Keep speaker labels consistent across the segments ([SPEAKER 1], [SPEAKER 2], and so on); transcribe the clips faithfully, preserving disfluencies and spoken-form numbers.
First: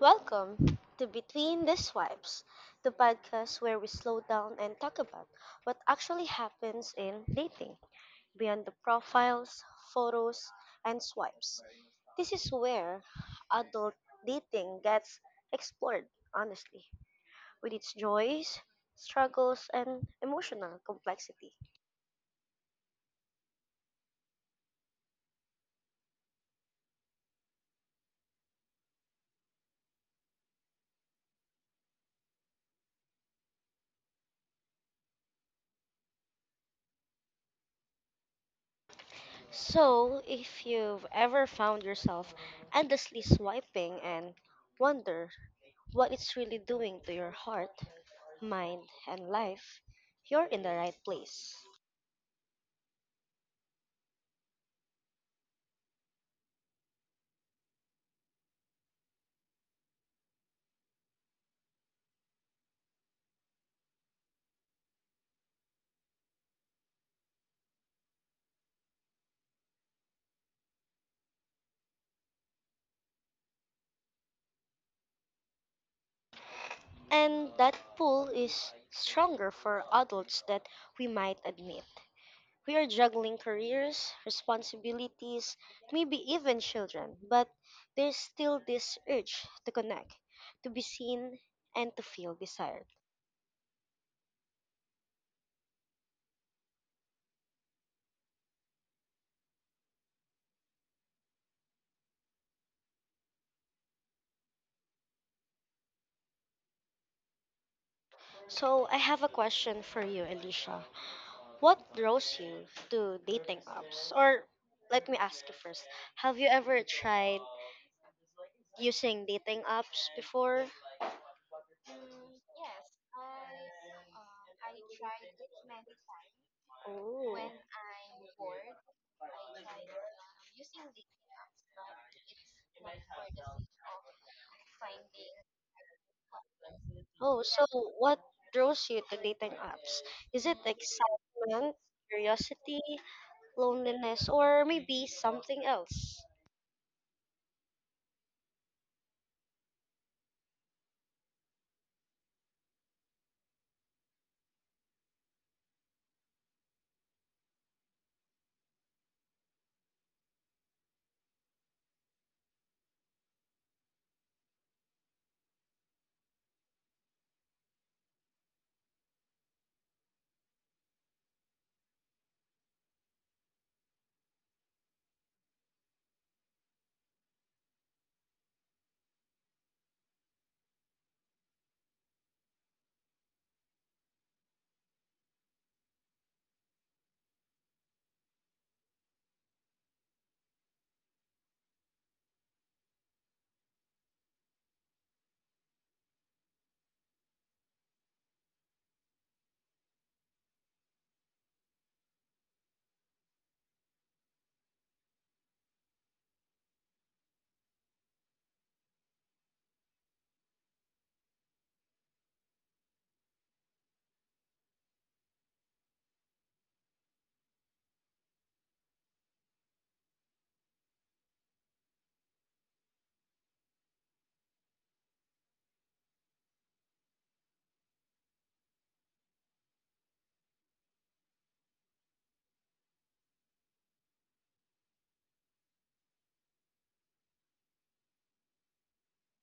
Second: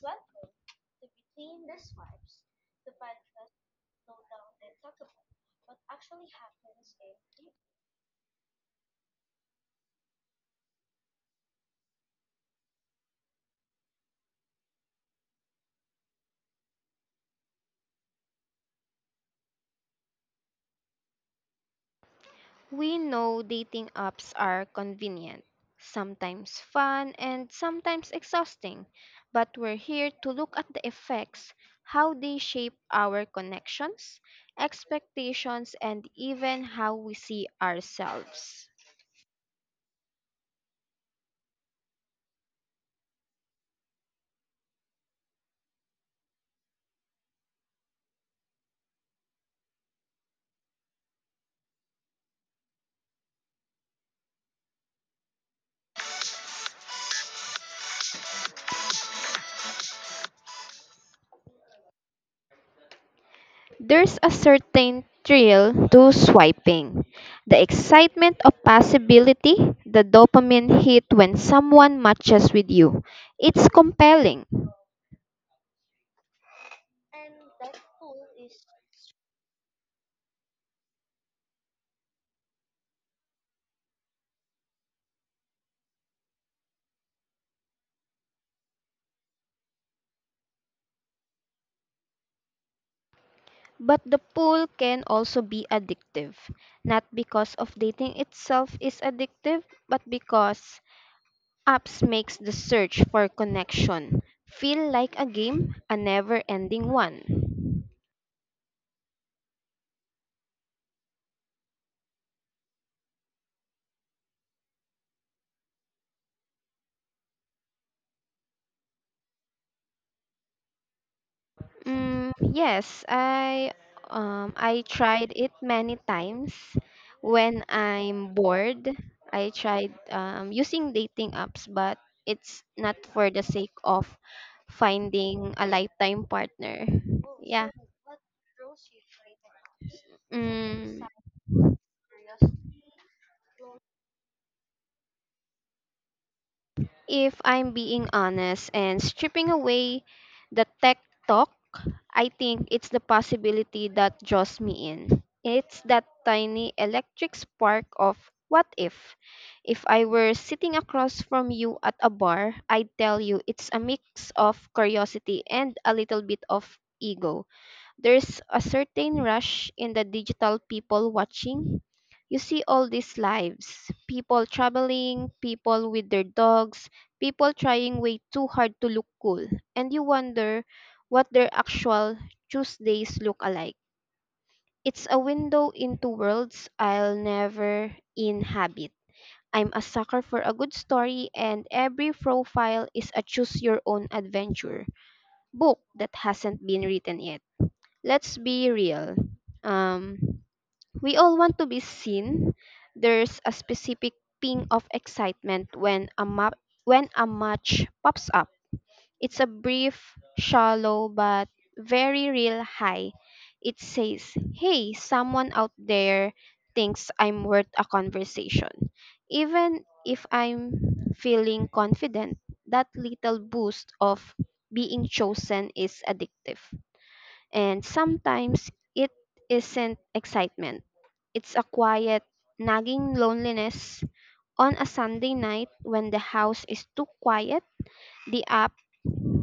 [SPEAKER 1] Welcome to Between the Swipes, the podcast where we slow down and talk about what actually happens in dating beyond the profiles, photos, and swipes. This is where adult dating gets explored honestly, with its joys, struggles, and emotional complexity.
[SPEAKER 2] We know dating apps are convenient, sometimes fun, and sometimes exhausting, but we're here to look at the effects, how they shape our connections, expectations, and even how we see ourselves.
[SPEAKER 1] So, if you've ever found yourself endlessly swiping and wonder what it's really doing to your heart, mind, and life, you're in the right place.
[SPEAKER 2] There's a certain thrill to swiping. The excitement of possibility, the dopamine hit when someone matches with you. It's compelling.
[SPEAKER 1] And that pull is stronger for adults than we might admit. We are juggling careers, responsibilities, maybe even children, but there's still this urge to connect, to be seen, and to feel desired.
[SPEAKER 2] But the pull can also be addictive, not because of dating itself is addictive, but because apps makes the search for connection feel like a game, a never-ending one.
[SPEAKER 1] So, I have a question for you, Alicia. What draws you to dating apps? Or let me ask you first. Have you ever tried using dating apps before?
[SPEAKER 2] Mm, yes, I um, I tried it many times.
[SPEAKER 1] Oh,
[SPEAKER 2] When I'm bored, I tried um, using dating apps, but it's not for the sake of finding a lifetime partner.
[SPEAKER 1] oh, so
[SPEAKER 2] Yeah.
[SPEAKER 1] what draws you to dating apps? Is it
[SPEAKER 2] Mm,
[SPEAKER 1] excitement, curiosity, loneliness, or maybe something else?
[SPEAKER 2] if I'm being honest and stripping away the tech talk, I think it's the possibility that draws me in. It's that tiny electric spark of what if? If I were sitting across from you at a bar, I'd tell you it's a mix of curiosity and a little bit of ego. There's a certain rush in the digital people watching. You see all these lives people traveling, people with their dogs, people trying way too hard to look cool, and you wonder what their actual Tuesdays look like. It's a window into worlds I'll never inhabit. I'm a sucker for a good story, and every profile is a choose your own adventure book that hasn't been written yet. Let's be real. Um, we all want to be seen. There's a specific ping of excitement when a map when a match pops up. It's a brief, shallow but very real high. It says, "Hey, someone out there thinks I'm worth a conversation." Even if I'm feeling confident, that little boost of being chosen is addictive. And sometimes it isn't excitement, it's a quiet, nagging loneliness. On a Sunday night, when the house is too quiet, the app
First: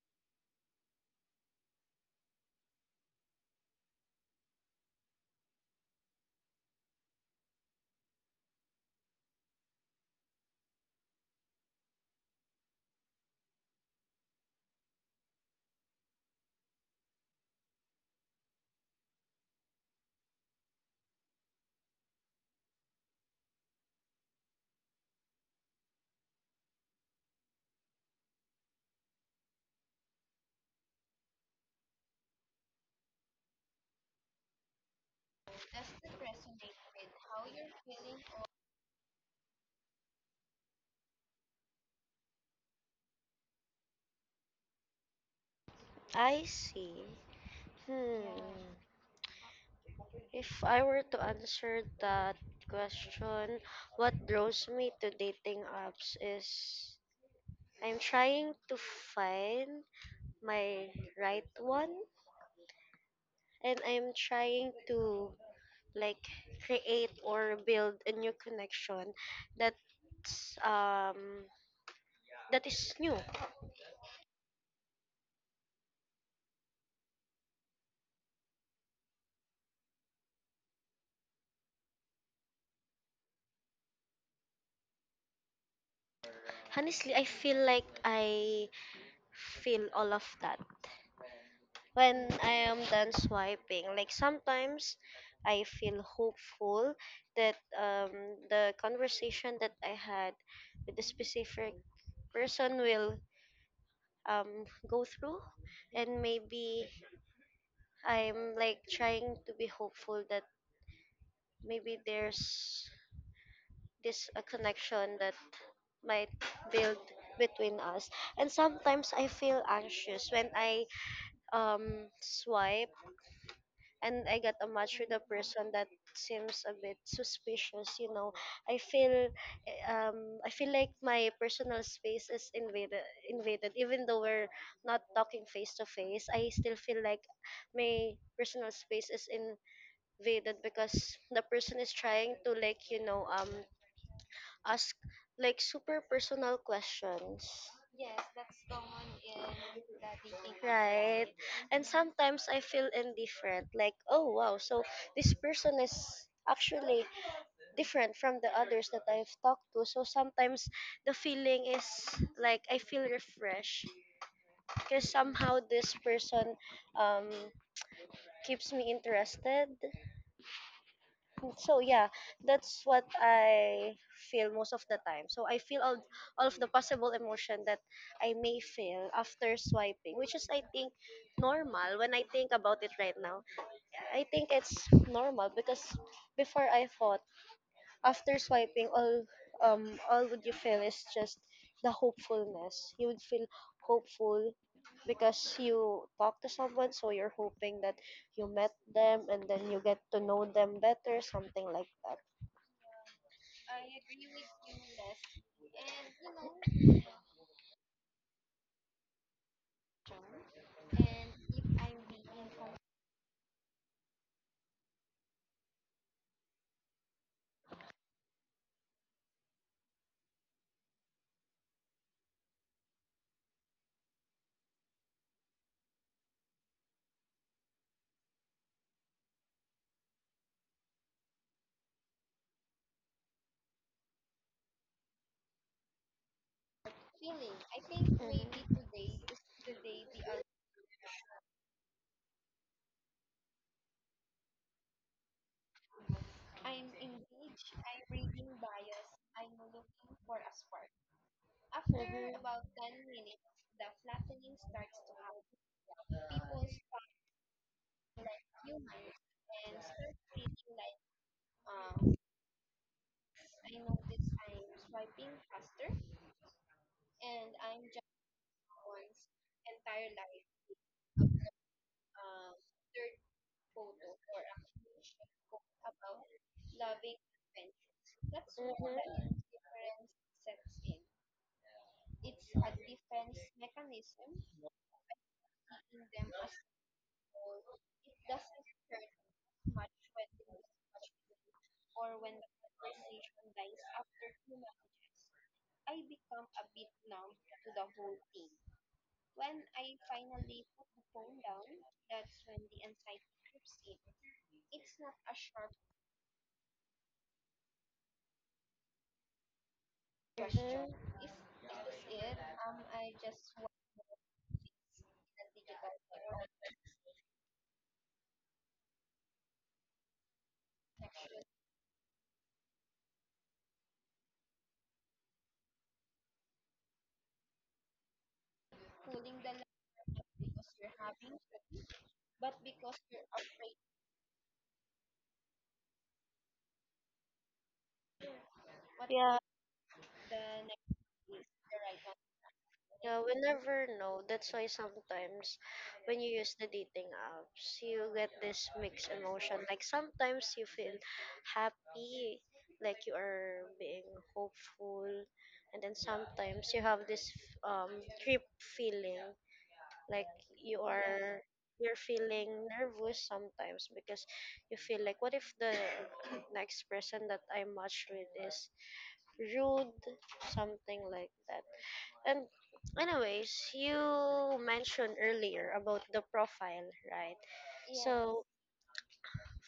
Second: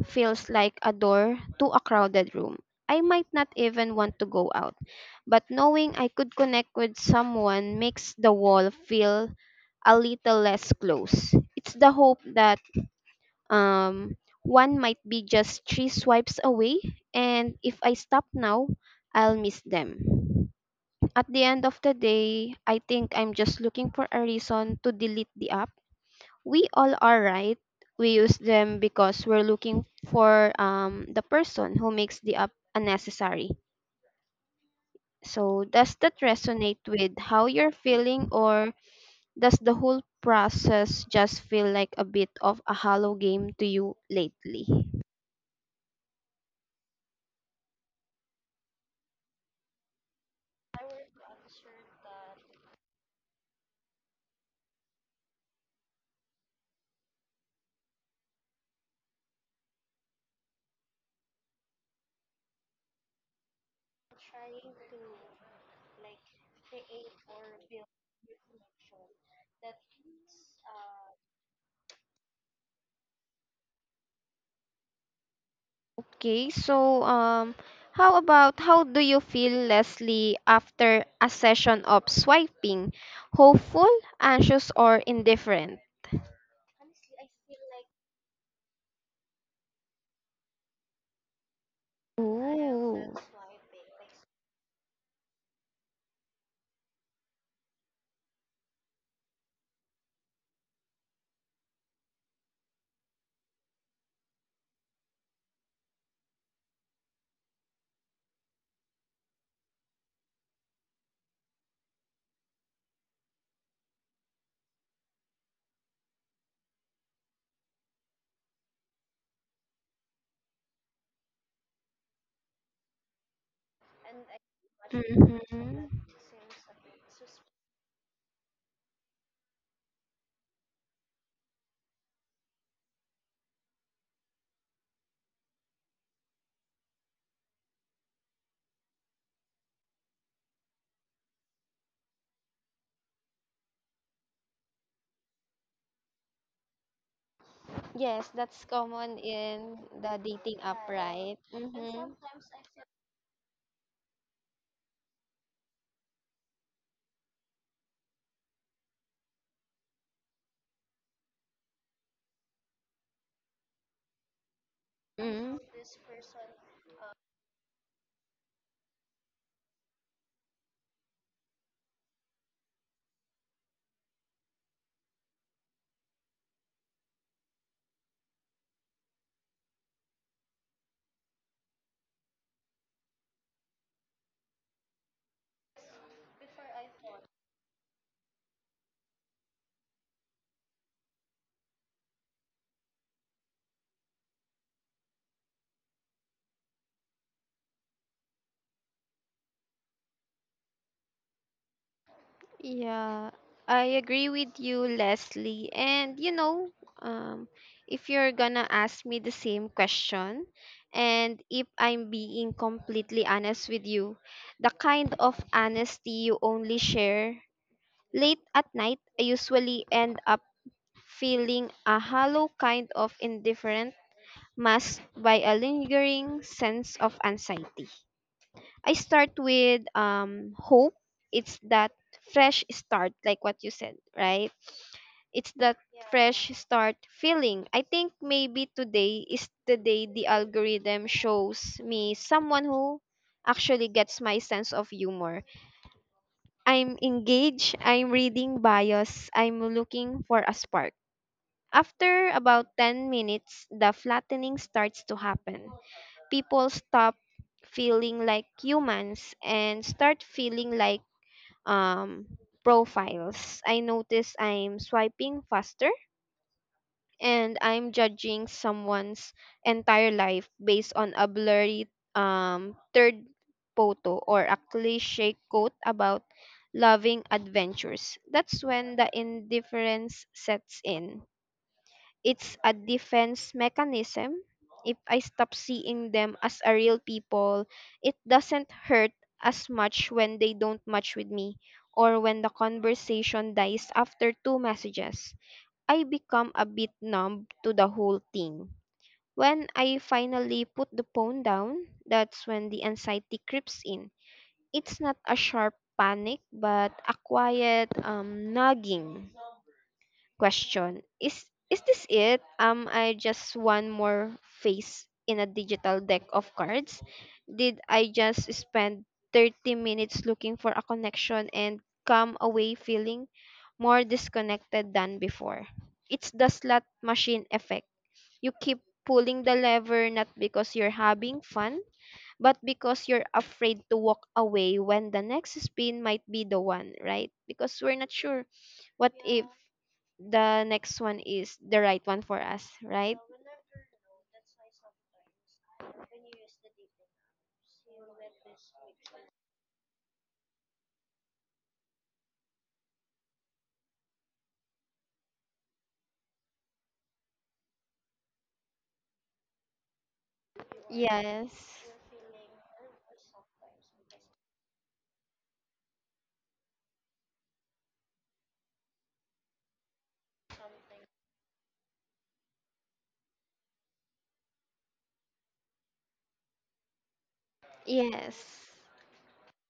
[SPEAKER 2] feels like a door to a crowded room. I might not even want to go out, but knowing I could connect with someone makes the wall feel a little less close. It's the hope that um, one might be just three swipes away, and if I stop now, I'll miss them. At the end of the day, I think I'm just looking for a reason to delete the app. We all are, right? We use them because we're looking for um, the person who makes the app unnecessary. So, does that resonate with how you're feeling, or does the whole process just feel like a bit of a hollow game to you lately?
[SPEAKER 1] I see. Hmm. If I were to answer that question, what draws me to dating apps is I'm trying to find my right one and I'm trying to like create or build a new connection that's um that is new.
[SPEAKER 2] Okay, so um, how about how do you feel, Leslie, after a session of swiping? Hopeful, anxious, or indifferent?
[SPEAKER 1] Honestly, I feel like I feel all of that when I am done
[SPEAKER 2] Ooh.
[SPEAKER 1] swiping. Like sometimes I feel hopeful that um the conversation that I had with the specific person will um go through, and maybe I'm like trying to be hopeful that maybe there's this a connection that might build between us. And sometimes I feel anxious when I um swipe and I get a match with a person that
[SPEAKER 2] Mm-hmm.
[SPEAKER 1] seems a bit suspicious, you know. I feel um I feel like my personal space is invaded invaded even though we're not talking face to face. I still feel like my personal space is in evaded because the person is trying to like you know um ask like super personal questions,
[SPEAKER 2] Yes, that's common in the dating app,
[SPEAKER 1] right.
[SPEAKER 2] right?
[SPEAKER 1] And mm-hmm,
[SPEAKER 2] Mm-hmm.
[SPEAKER 1] sometimes I feel indifferent, like oh wow, so this person is actually different from the others that I've talked to. So sometimes the feeling is like I feel refreshed because
[SPEAKER 2] Mm-hmm.
[SPEAKER 1] somehow this person um keeps me interested. Mm, so yeah, that's what I feel most of the time. So I feel all, all of the possible emotion that I may feel after swiping, which is I think normal. When I think about it right now, I think it's normal, because before I thought after swiping, all um all would you feel is just the hopefulness. You would feel hopeful because you talk to someone, so you're hoping that you met them and then you get to know them better, something like that.
[SPEAKER 2] Yeah, I agree with you, Leslie. And you know, um, if you're gonna ask me the same question, and if I'm being completely honest with you, the kind of honesty you only share late at night, I usually end up feeling a hollow kind of indifferent masked by a lingering sense of anxiety. I start with um hope. It's that fresh start, like what you said, right? It's that fresh start feeling. I think
[SPEAKER 1] Mhm.
[SPEAKER 2] maybe today is the day the algorithm shows me someone who actually gets my sense of humor. I'm engaged, I'm reading bios, I'm looking for a spark. After about ten minutes, the flattening starts to happen. People stop feeling like humans and start feeling like um, profiles. I notice I'm swiping faster and I'm judging someone's entire life based on a blurry um, third photo or a cliche quote about loving adventures. That's when the
[SPEAKER 1] Mhm.
[SPEAKER 2] indifference sets in. It's a defense mechanism. If I stop seeing them as a real people, it doesn't hurt as much when they don't match with me or when the conversation dies after two messages. I become a bit numb to the whole thing. When I finally put the phone down, that's when the anxiety creeps in. It's not a sharp panic, but a quiet um, nagging
[SPEAKER 1] Mhm.
[SPEAKER 2] question.
[SPEAKER 1] Mhm.
[SPEAKER 2] Is is this it? Am I just one more face in a digital deck of cards? Did I just spend thirty minutes looking for a connection and come away feeling more disconnected than before? It's the slot machine effect. You keep pulling the lever not because you're having fun but because you're afraid to walk away when the next spin might be the one, right? Because we're not sure what
[SPEAKER 1] Yeah,
[SPEAKER 2] if the next one is the right one for us, right?
[SPEAKER 1] yeah, we never know. That's why sometimes when you use the dating apps, you get this mixed emotion. Like sometimes you feel happy, like you are being hopeful, and then sometimes you have this um trip feeling, like you are
[SPEAKER 2] Yes.
[SPEAKER 1] you're feeling nervous sometimes because you feel like what if the next person that I match with is rude, something like that. And anyways, you mentioned earlier about the profile, right?
[SPEAKER 2] Yes.
[SPEAKER 1] So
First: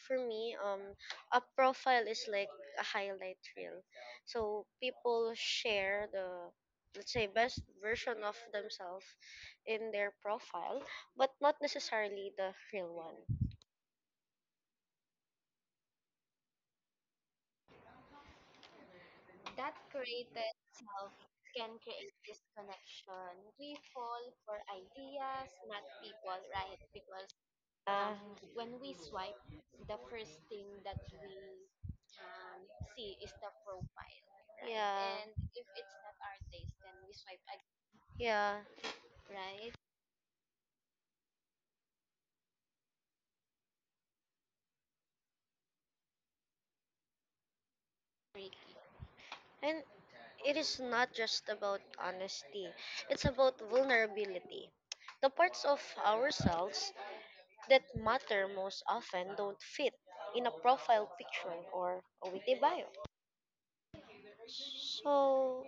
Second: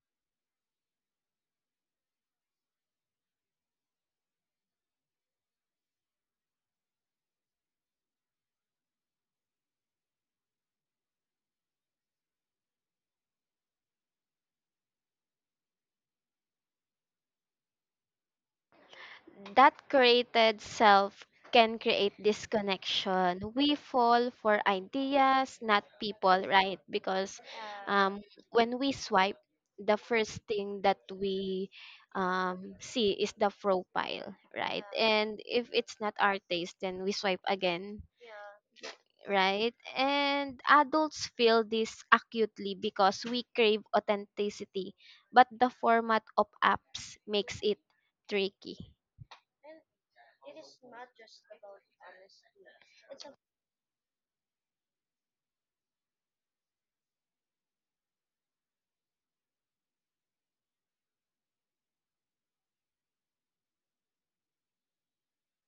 [SPEAKER 1] for me, um, a profile is like a highlight reel. So people share the let's say best version of themselves in their profile, but not necessarily the real one.
[SPEAKER 2] That created self can create disconnection. We fall for ideas, not people, right? Because
[SPEAKER 1] Yeah. Uh,
[SPEAKER 2] um, when we swipe, the first thing that we um, see is the profile,
[SPEAKER 1] right,
[SPEAKER 2] right? And
[SPEAKER 1] yeah,
[SPEAKER 2] if it's not our taste, then we swipe again,
[SPEAKER 1] yeah.
[SPEAKER 2] right? And adults feel this acutely because we crave authenticity, but the format of apps makes it tricky.
[SPEAKER 1] And it is not just about honesty, it's about vulnerability. The parts of ourselves that matter most often don't fit in a profile picture or a witty bio. So,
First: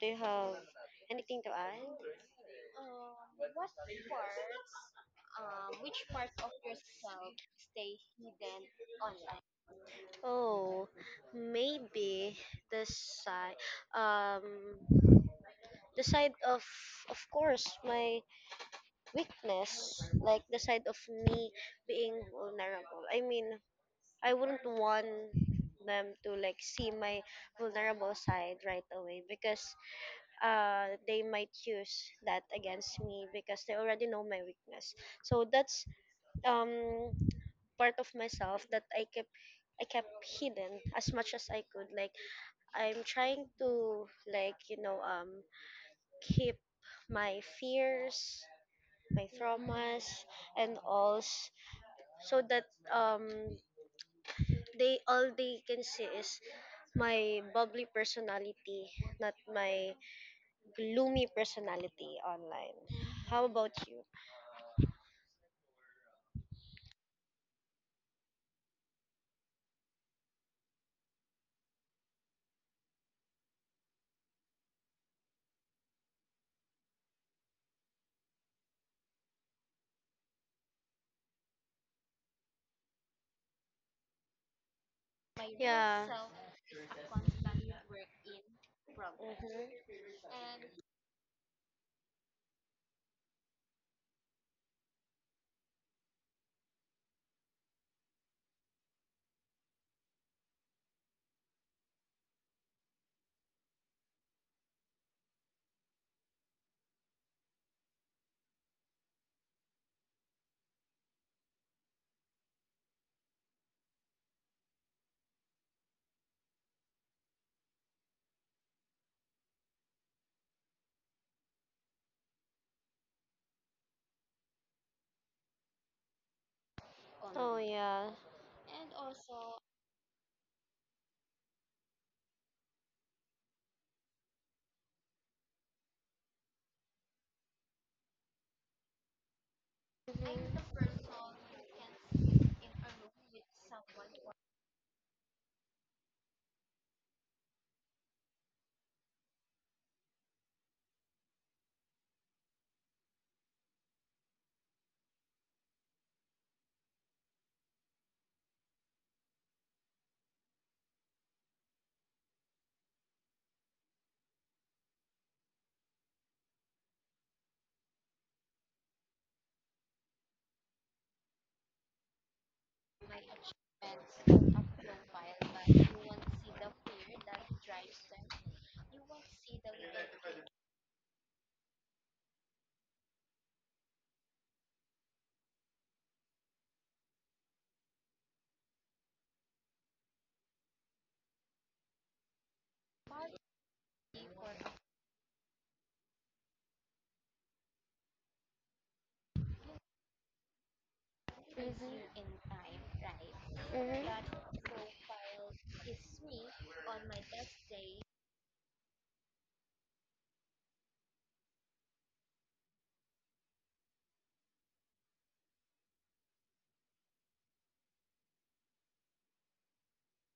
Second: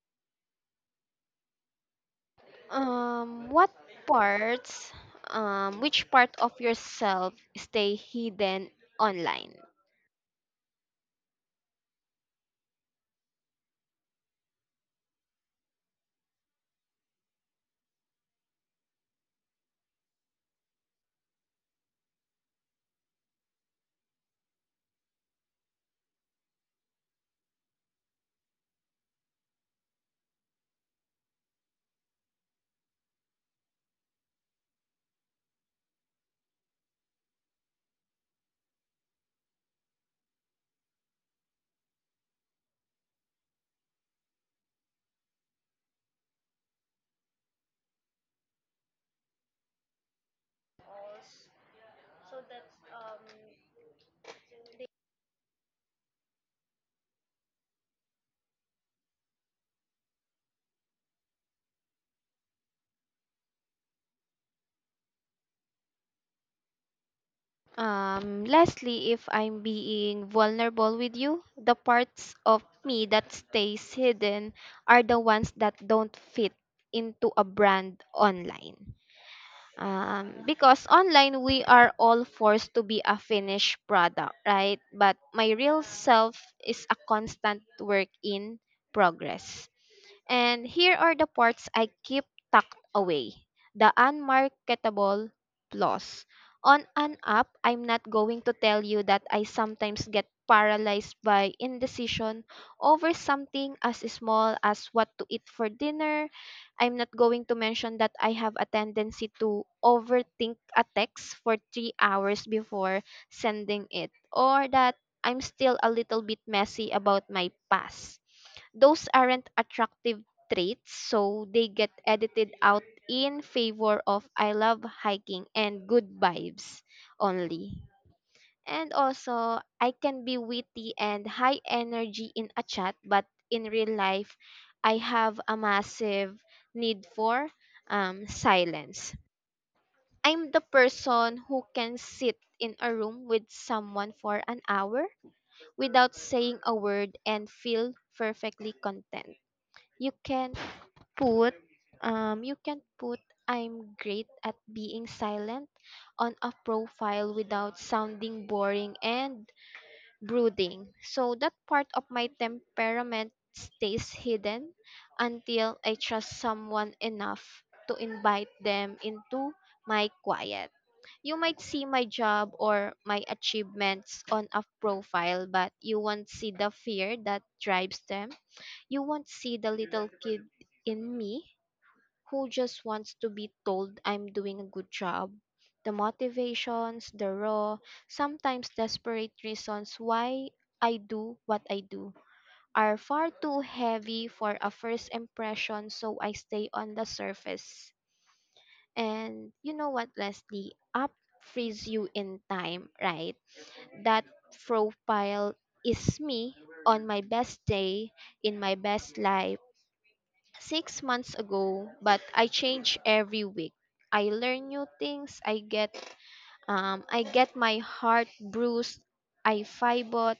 [SPEAKER 1] do you have anything to add?
[SPEAKER 2] Um, what parts, um, which part of yourself stay hidden online?
[SPEAKER 1] Oh, maybe the side, um, the side of, of course, my weakness, like the side of me being vulnerable. I mean, I wouldn't want them to like see my vulnerable side right away because uh they might use that against me because they already know my weakness. So that's um part of myself that I kept I kept hidden as much as I could. Like I'm trying to like, you know, um keep my fears, my traumas, and all s- so that um they all they can see is my bubbly personality, not my gloomy personality online. How about you?
[SPEAKER 2] Um, lastly, if I'm being vulnerable with you, the parts of me that stays hidden are the ones that don't fit into a brand online. um, because online we are all forced to be a finished product, right? But my real
[SPEAKER 1] Yeah.
[SPEAKER 2] self is a constant work in progress,
[SPEAKER 1] Mhm.
[SPEAKER 2] and here are the parts I keep tucked away, the unmarketable flaws. On an app, I'm not going to tell you that I sometimes get paralyzed by indecision over something as small as what to eat for dinner. I'm not going to mention that I have a tendency to overthink a text for three hours before sending it, or that I'm still a little bit messy about my past. Those aren't attractive traits, so they get edited out in favor of I love hiking and good vibes
[SPEAKER 1] Oh
[SPEAKER 2] only.
[SPEAKER 1] yeah.
[SPEAKER 2] And also, I can be witty and high energy in a chat, but in real life, I have a massive need for um, silence.
[SPEAKER 1] Mhm.
[SPEAKER 2] I'm the
[SPEAKER 1] Mhm.
[SPEAKER 2] person who can sit in a room with someone for an hour without saying a word and feel perfectly content. You can put um you can put I'm great at being silent on a profile without sounding boring and brooding. So that part of my temperament stays hidden until I trust someone enough to invite them into my quiet. You might see my job or my achievements on a profile, but you won't see the fear that drives them. You won't see the little kid in me who just wants to be told I'm doing a good job. The motivations, the raw, sometimes desperate reasons why I do what I do are far too heavy for a first impression, so I stay on the surface. And you know what, Leslie? Up frees you in time, right? That profile is me on my best day, in my best life six months ago, but I change every week. I learn new things. I get um I get my heart bruised. I fibot.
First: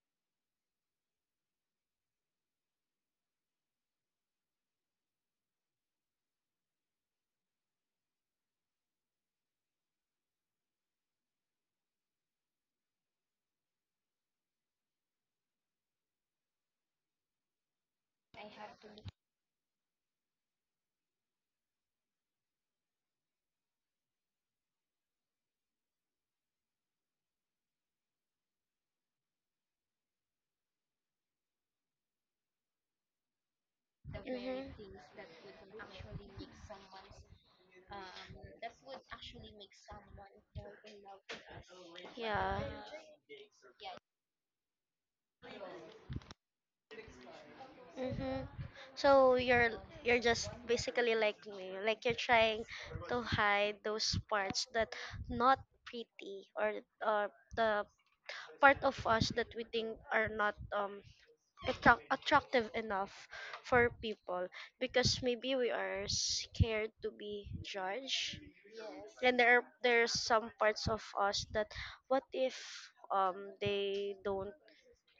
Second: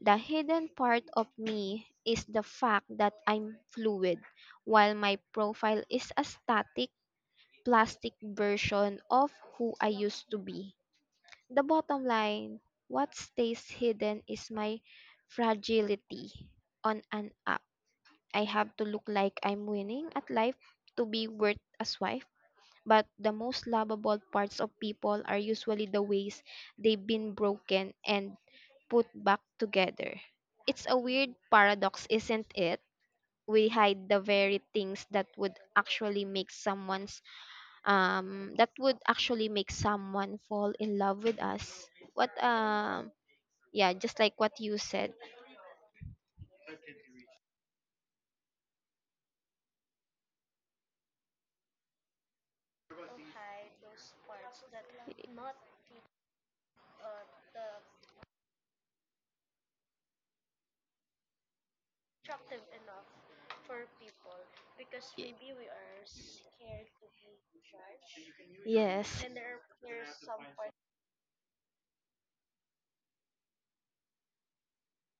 [SPEAKER 2] The hidden part of me is the fact that I'm fluid, while my profile is a static plastic version of who I used to be. The bottom line, what stays hidden is my fragility on an I have to look like I'm winning at life to be worth as wife. But the most lovable parts of people are usually the ways they've been broken and put back together. It's a weird paradox, isn't it? We hide the very
[SPEAKER 1] Mhm.
[SPEAKER 2] things that would actually make someone's um that would actually make someone fall in love with us. What
[SPEAKER 1] Yeah.
[SPEAKER 2] um yeah, just like what you said.
[SPEAKER 1] Mhm. So you're you're just basically like me, like you're trying to hide those parts that not pretty, or or the part of us that we think are not um attract- attractive enough for people, because maybe we are scared to be judged,
[SPEAKER 2] Yes.
[SPEAKER 1] and there are, there's some parts of us that, what if um they don't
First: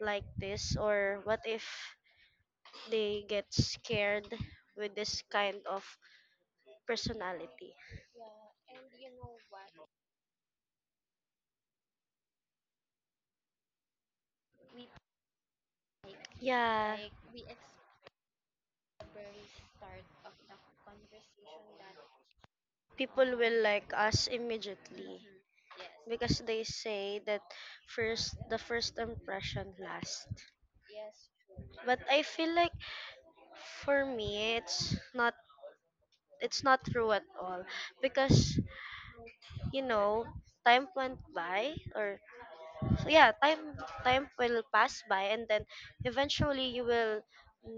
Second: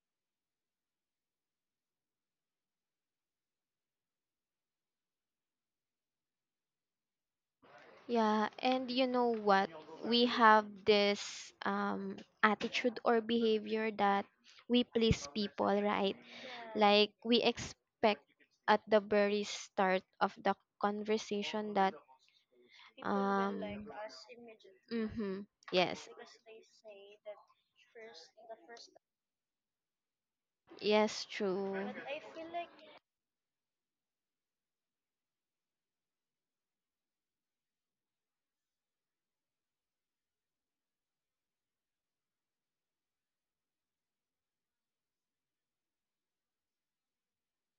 [SPEAKER 1] like this, or what if they get scared with this kind of personality.
[SPEAKER 2] Yeah, and you know what? We have this um, attitude or behavior that we please people, right?
[SPEAKER 1] Yeah,
[SPEAKER 2] Like we expect at the very start of the conversation that
[SPEAKER 1] people
[SPEAKER 2] um
[SPEAKER 1] will like us immediately,
[SPEAKER 2] mhm, yes,
[SPEAKER 1] because they say that first the first impression lasts.
[SPEAKER 2] yes, true,
[SPEAKER 1] But I feel like for me it's not, it's not true at all, because you know time went by, or so yeah, time time will pass by and then eventually you will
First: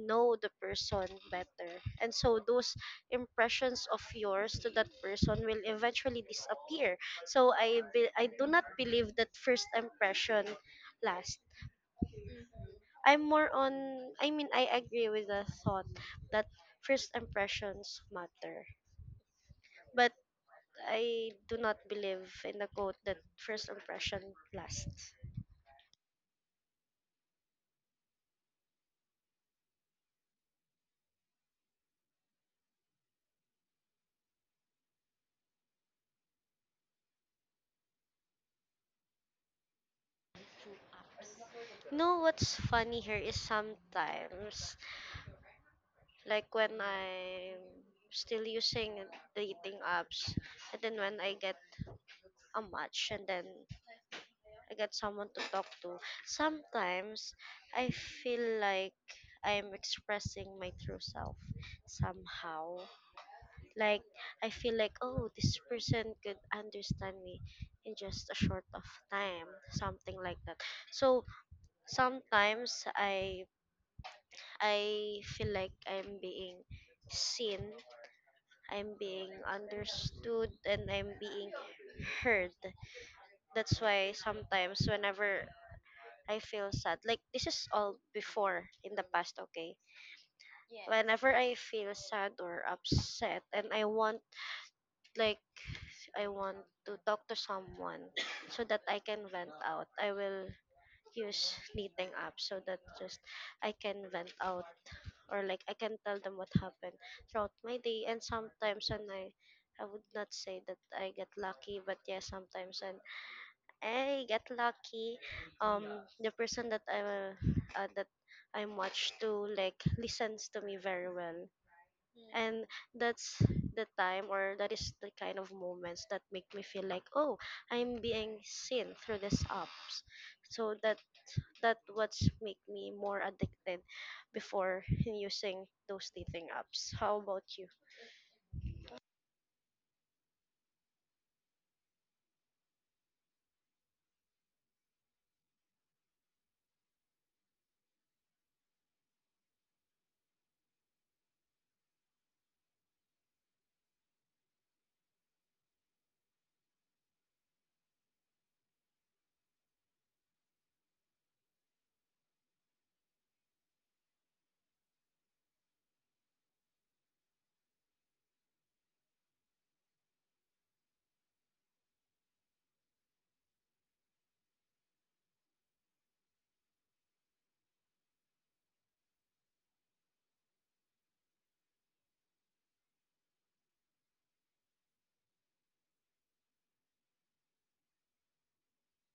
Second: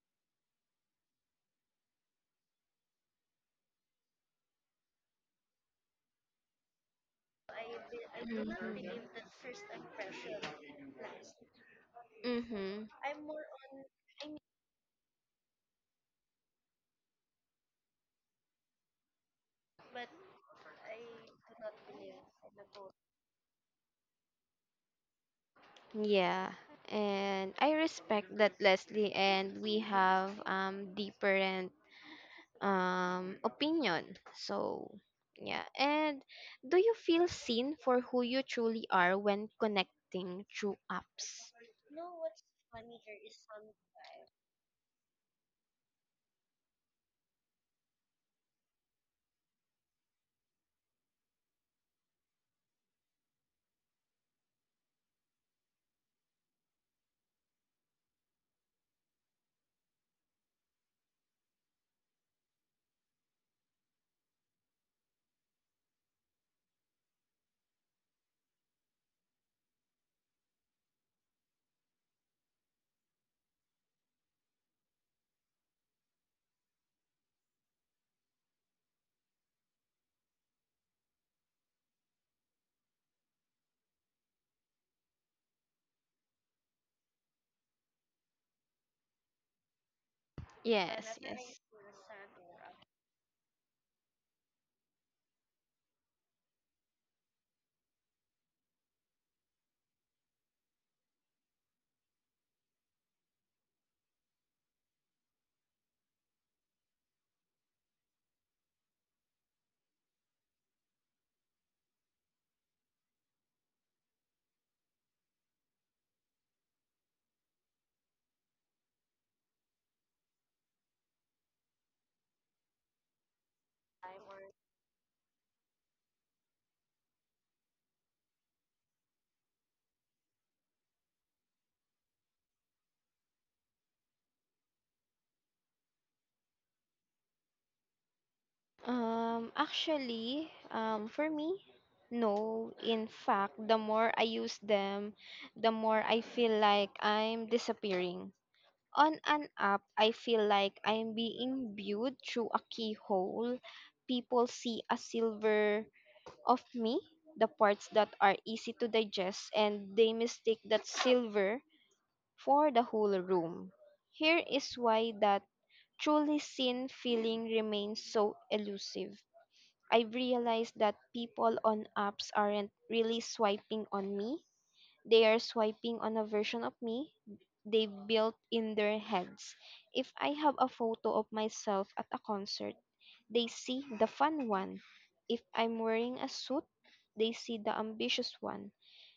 [SPEAKER 1] know the person better, and so those impressions of yours to that person will eventually disappear. So i be, I do not believe
[SPEAKER 2] mhm,
[SPEAKER 1] that first impression last.
[SPEAKER 2] mhm,
[SPEAKER 1] I'm more on, I mean, I agree with the thought that first impressions matter. But I do not believe in the quote that first impression lasts.
[SPEAKER 2] yeah, and I respect that, Leslie, and we have um different um opinion, so yeah. And do you feel seen for who you truly are when connecting through apps?
[SPEAKER 1] You know what's funny here is sometimes, like when I'm still using dating apps, and then when I get a match and then I get someone to talk to, sometimes I feel like I'm expressing my true self somehow. Like I feel like oh this person could understand me in just a short of time, something like that. So sometimes I I feel like I'm being seen, I'm being understood, and I'm being heard. That's why sometimes whenever I feel sad, like this is all before in the past, okay?
[SPEAKER 2] Yes.
[SPEAKER 1] Whenever I feel sad or upset and I want like I want to talk to someone so that I can vent out, I will use knitting up so that just I can vent out, or like I can tell them what happened throughout my day. And sometimes when I I would not say that I get lucky, but yeah, sometimes when I get lucky, um, the person that I will, uh, that I'm watched to like listens to me very well, and that's the time, or that is the kind of moments that make me feel like oh, I'm being seen through these apps. So that that what's make me more addicted before in using those dating apps. How about you?
[SPEAKER 2] um actually um for me, no. In fact, the more I use them, the more I feel like I'm disappearing. On an app I feel like I'm being viewed through a keyhole. People see a silver of me, the parts that are easy to digest, and they mistake that silver for the whole room. Here is why that truly seen feeling remains so elusive. I've realized that people on apps aren't really swiping on me. They are swiping on a version of me they built in their heads. If I have a photo of myself at a concert, they see the fun one. If I'm wearing a suit, they see the ambitious one.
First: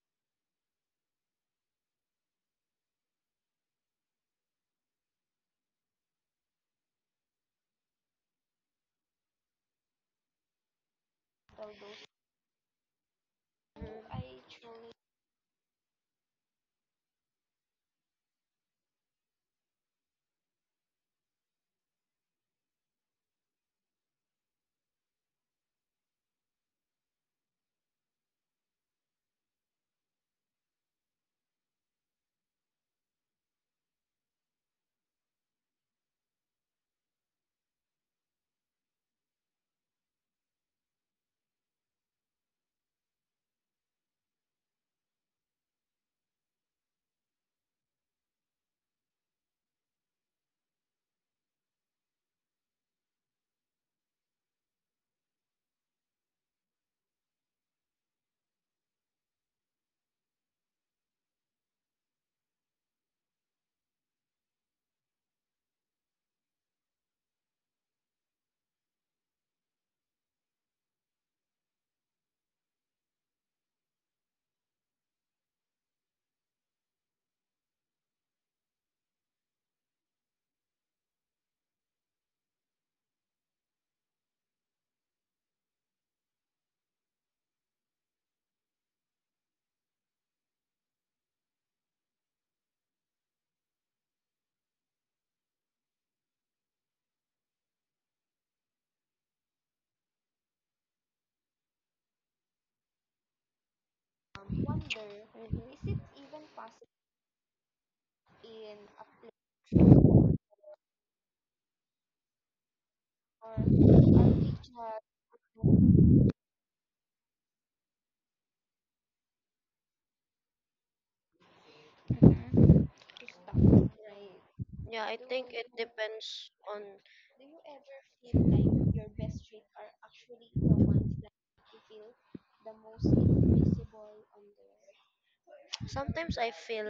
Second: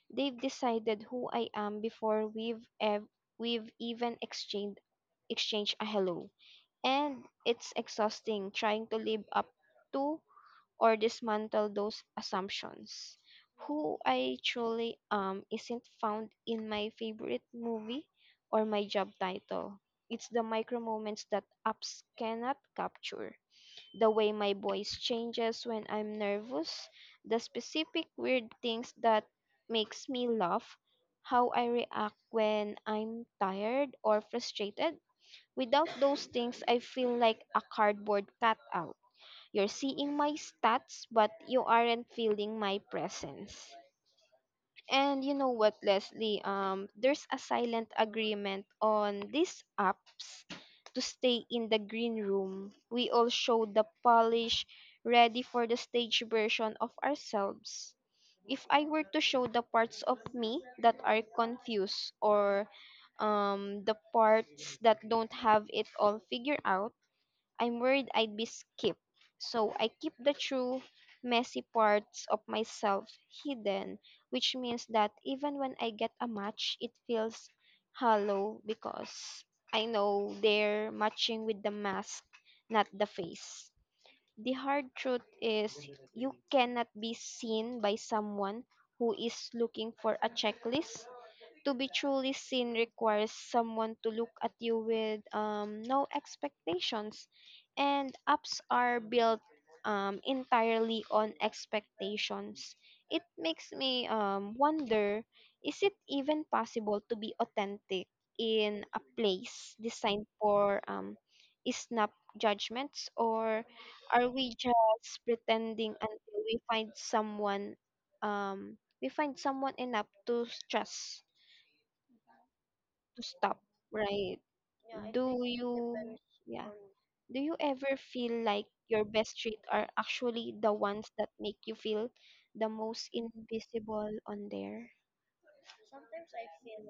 [SPEAKER 2] They've decided who I am before we've ev- we've even exchanged exchanged a hello. And it's exhausting trying to live up to or dismantle those assumptions. Who I truly am isn't found in my favorite movie or my job title. It's the micro moments that apps cannot capture. The way my voice changes when I'm nervous, the specific weird things that makes me laugh, how I react when I'm tired or frustrated. Without those things, I feel like a cardboard cutout. You're seeing my stats, but you aren't feeling my presence. And you know what, Leslie? Um, there's a silent agreement on these apps to stay in the green room. We all show the polish, ready for the stage version of ourselves. If I were to show the parts of me that are confused or um, the parts that don't have it all figured out, I'm worried I'd be skipped. So I keep the true, messy parts of myself hidden, which means that even when I get a match, it feels hollow because I know they're matching with the mask, not the face. The hard truth is you cannot be seen by someone who is looking for a checklist. To be truly seen requires someone to look at you with um, no expectations, and apps are built um, entirely on expectations. It makes me um, wonder, is it even possible to be authentic in a place designed for um, snap judgments? Or are we just pretending we find someone um, we find someone enough to trust to stop, right?
[SPEAKER 1] Yeah, I
[SPEAKER 2] Do
[SPEAKER 1] think
[SPEAKER 2] think
[SPEAKER 1] it
[SPEAKER 2] you,
[SPEAKER 1] depends
[SPEAKER 2] yeah,
[SPEAKER 1] on.
[SPEAKER 2] do you ever feel like your best traits are actually the ones that make you feel the most invisible on there?
[SPEAKER 1] Sometimes I feel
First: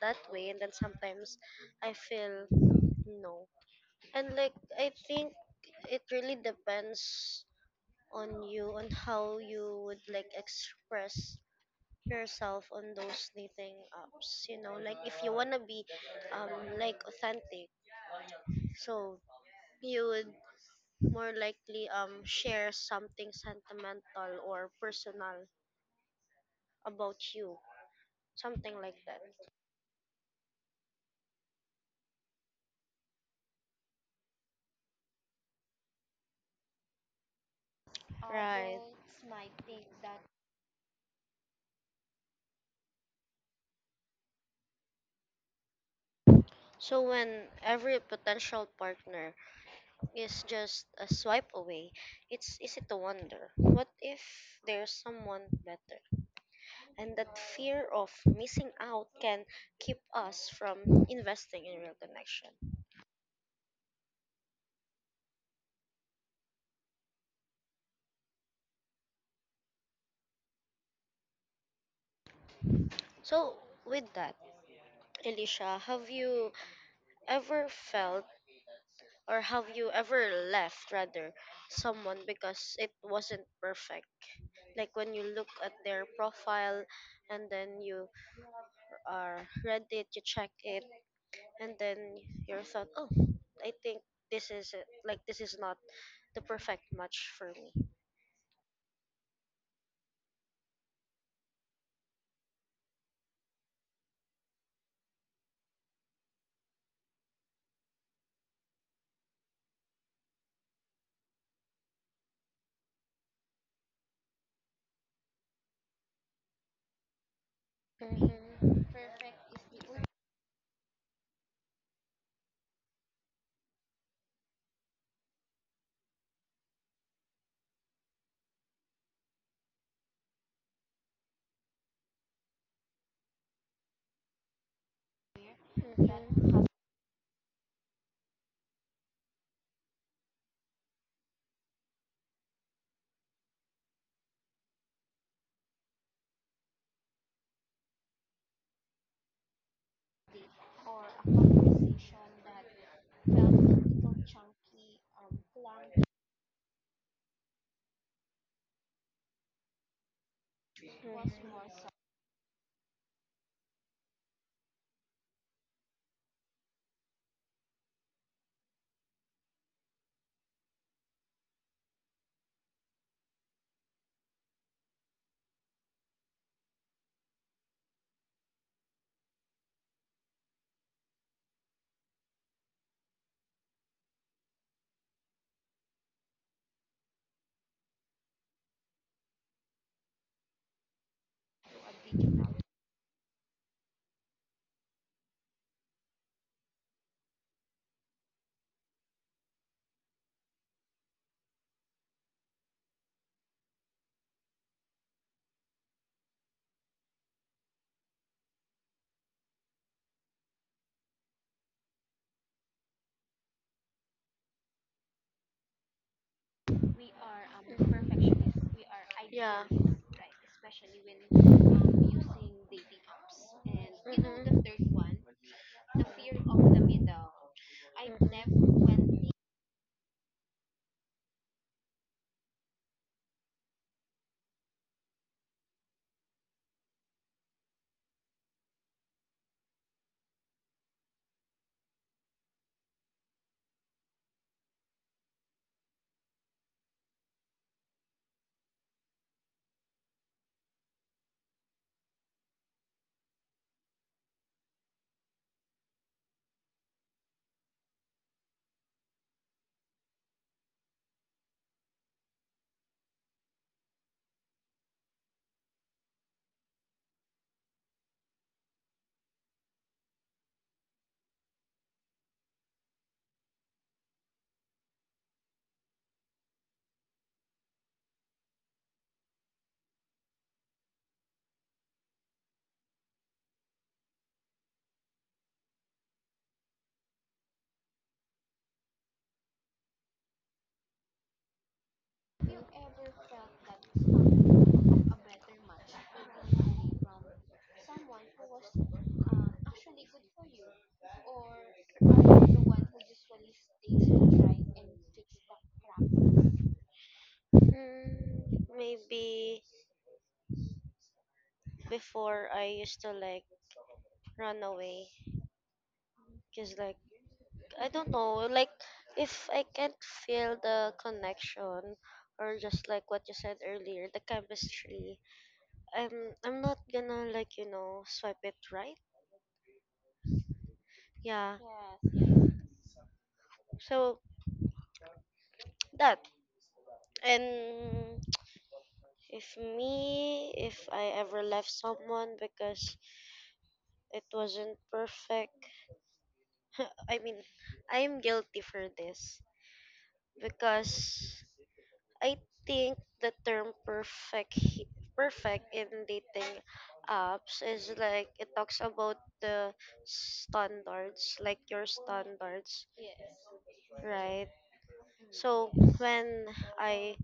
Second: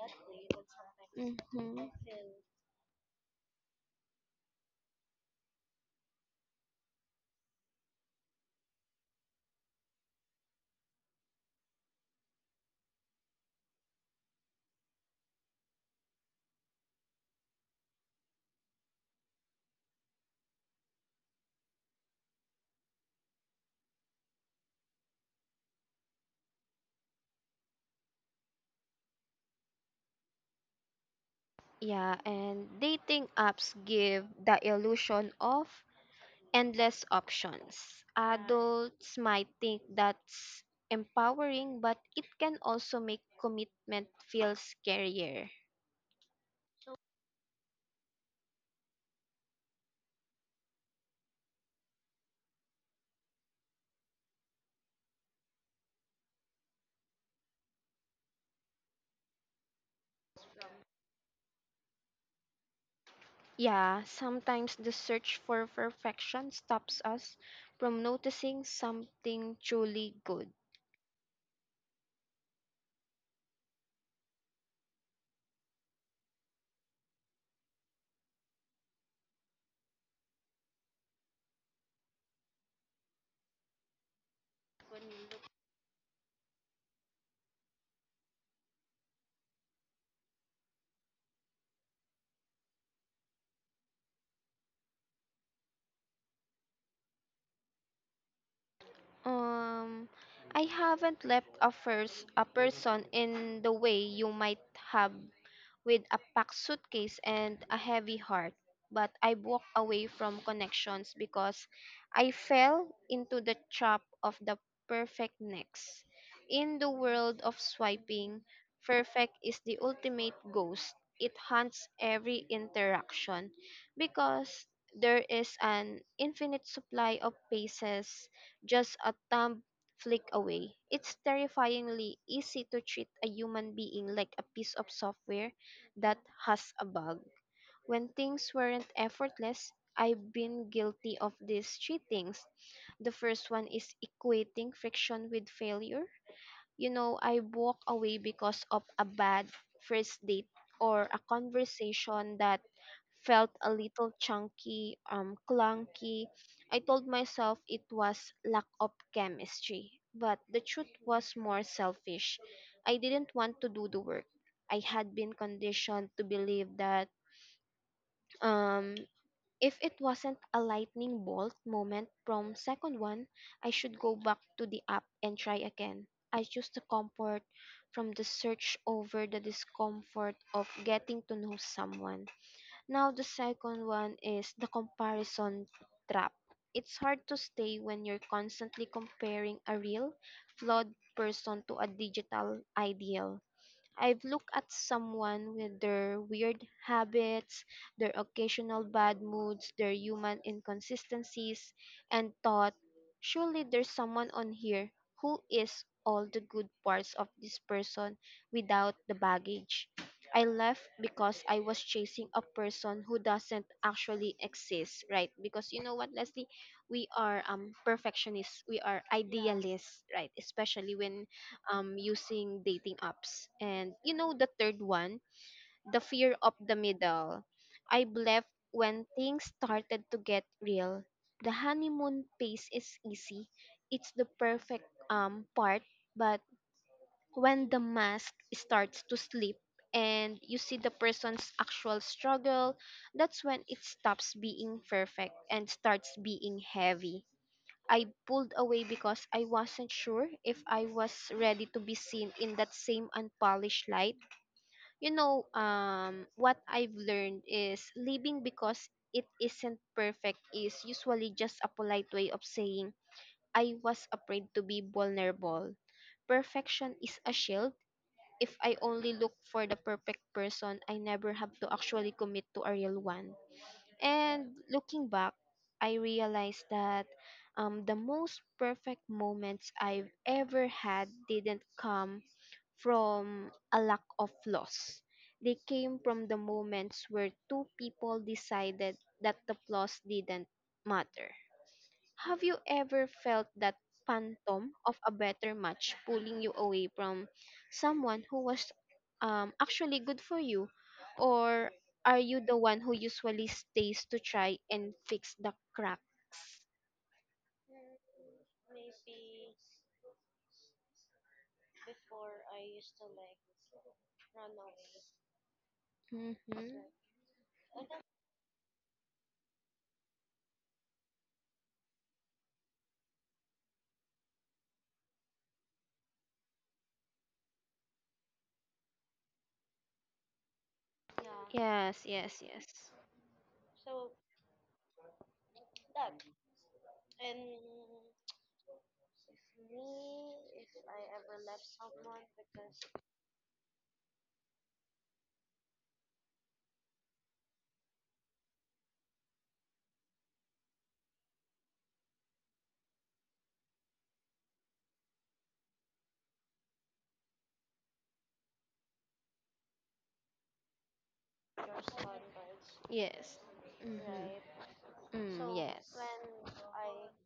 [SPEAKER 1] that way, and then sometimes
[SPEAKER 2] Mm-hmm.
[SPEAKER 1] I feel no, and like I think it really depends on you, on how you would like express yourself on those dating apps, you know, like if you want to be um like authentic, so you would more likely um share something sentimental or personal about you, something like that.
[SPEAKER 2] Yeah, and dating apps give the illusion of endless options.
[SPEAKER 1] Right,
[SPEAKER 2] Adults might think that's empowering, but it can also make commitment feel scarier.
[SPEAKER 1] so when every potential partner is just a swipe away, it's easy to wonder, what if there's someone better? And that fear of missing out can keep us from investing in real connection.
[SPEAKER 2] Yeah, sometimes the search for perfection stops us from noticing something truly good.
[SPEAKER 1] So, with that, Elisha, have you ever felt, or have you ever left rather, someone because it wasn't perfect? Like when you look at their profile and then you are read it, you check it, and then you thought, oh, I think this is it, like this is not the perfect match for me.
[SPEAKER 2] Um, I haven't left a first a person in the way you might have, with a packed suitcase and a heavy heart. But I walked away from connections because I fell into the trap of the perfect next. In the world of swiping,
[SPEAKER 1] Mhm,
[SPEAKER 2] perfect is the ultimate ghost. It hunts every interaction because there is an infinite supply of faces just a thumb flick away. It's terrifyingly easy to treat a human being like a piece of software that
[SPEAKER 1] mhm.
[SPEAKER 2] has a bug. When things weren't effortless, I've been guilty of these three things. The first one is equating friction with failure. You know, I walk away because of a bad first date or a conversation that felt a little chunky, um, clunky. I told myself it was lack of chemistry, but the truth was more selfish. I didn't want to do the work. I had been conditioned to believe that um, if it wasn't a lightning bolt moment from second one, I should go back to the app and try again. I choose the comfort from the search over the discomfort of getting to know someone. Now, the second one is the comparison trap. It's hard to stay when you're constantly comparing a real, flawed person to a digital ideal. I've looked at someone with their weird habits, their occasional bad moods, their human inconsistencies, and thought, surely there's someone on here who is all the good parts of this person without the baggage. I left because I was chasing a person who doesn't actually exist, right? Because you know what, Leslie, we are um perfectionists, we are
[SPEAKER 1] Yeah. Mhm.
[SPEAKER 2] idealists, right? Especially when um, using dating apps. And you know, the third one, the fear of the middle. I left when things started to get real. The honeymoon phase is easy, it's the perfect um, part, but when the mask starts to slip, and you see the person's actual struggle, that's when it stops being perfect and starts being heavy. I pulled away because I wasn't sure if I was ready to be seen in that same unpolished light. You know, um, what I've learned is leaving because it isn't perfect is usually just a polite way of saying I was afraid to be vulnerable. Perfection is a shield. If I only look for the perfect person, I never have to actually commit to a real one. And looking back, I realized that um, the most perfect moments I've ever had didn't come from a lack of flaws. They came from the moments where two people decided that the flaws didn't matter. Have you ever felt that of a better match pulling you away from someone who was um, actually good for you? Or are you the one who usually stays to try and fix the crack?
[SPEAKER 1] Mm, maybe before I used to like run away because
[SPEAKER 2] Mm-hmm.
[SPEAKER 1] like I don't know, like if I can't feel the connection, or just like what you said earlier, the chemistry, I'm I'm not gonna like you know swipe it right. Yeah.
[SPEAKER 2] Yes, yes,
[SPEAKER 1] So that, and if me, if I ever left someone because it wasn't perfect, I mean I'm guilty for this because I think the term perfect he- perfect in dating apps is like it talks about the standards, like your standards,
[SPEAKER 2] yes. Mm-hmm.
[SPEAKER 1] right?
[SPEAKER 2] Mm,
[SPEAKER 1] So
[SPEAKER 2] yes.
[SPEAKER 1] when I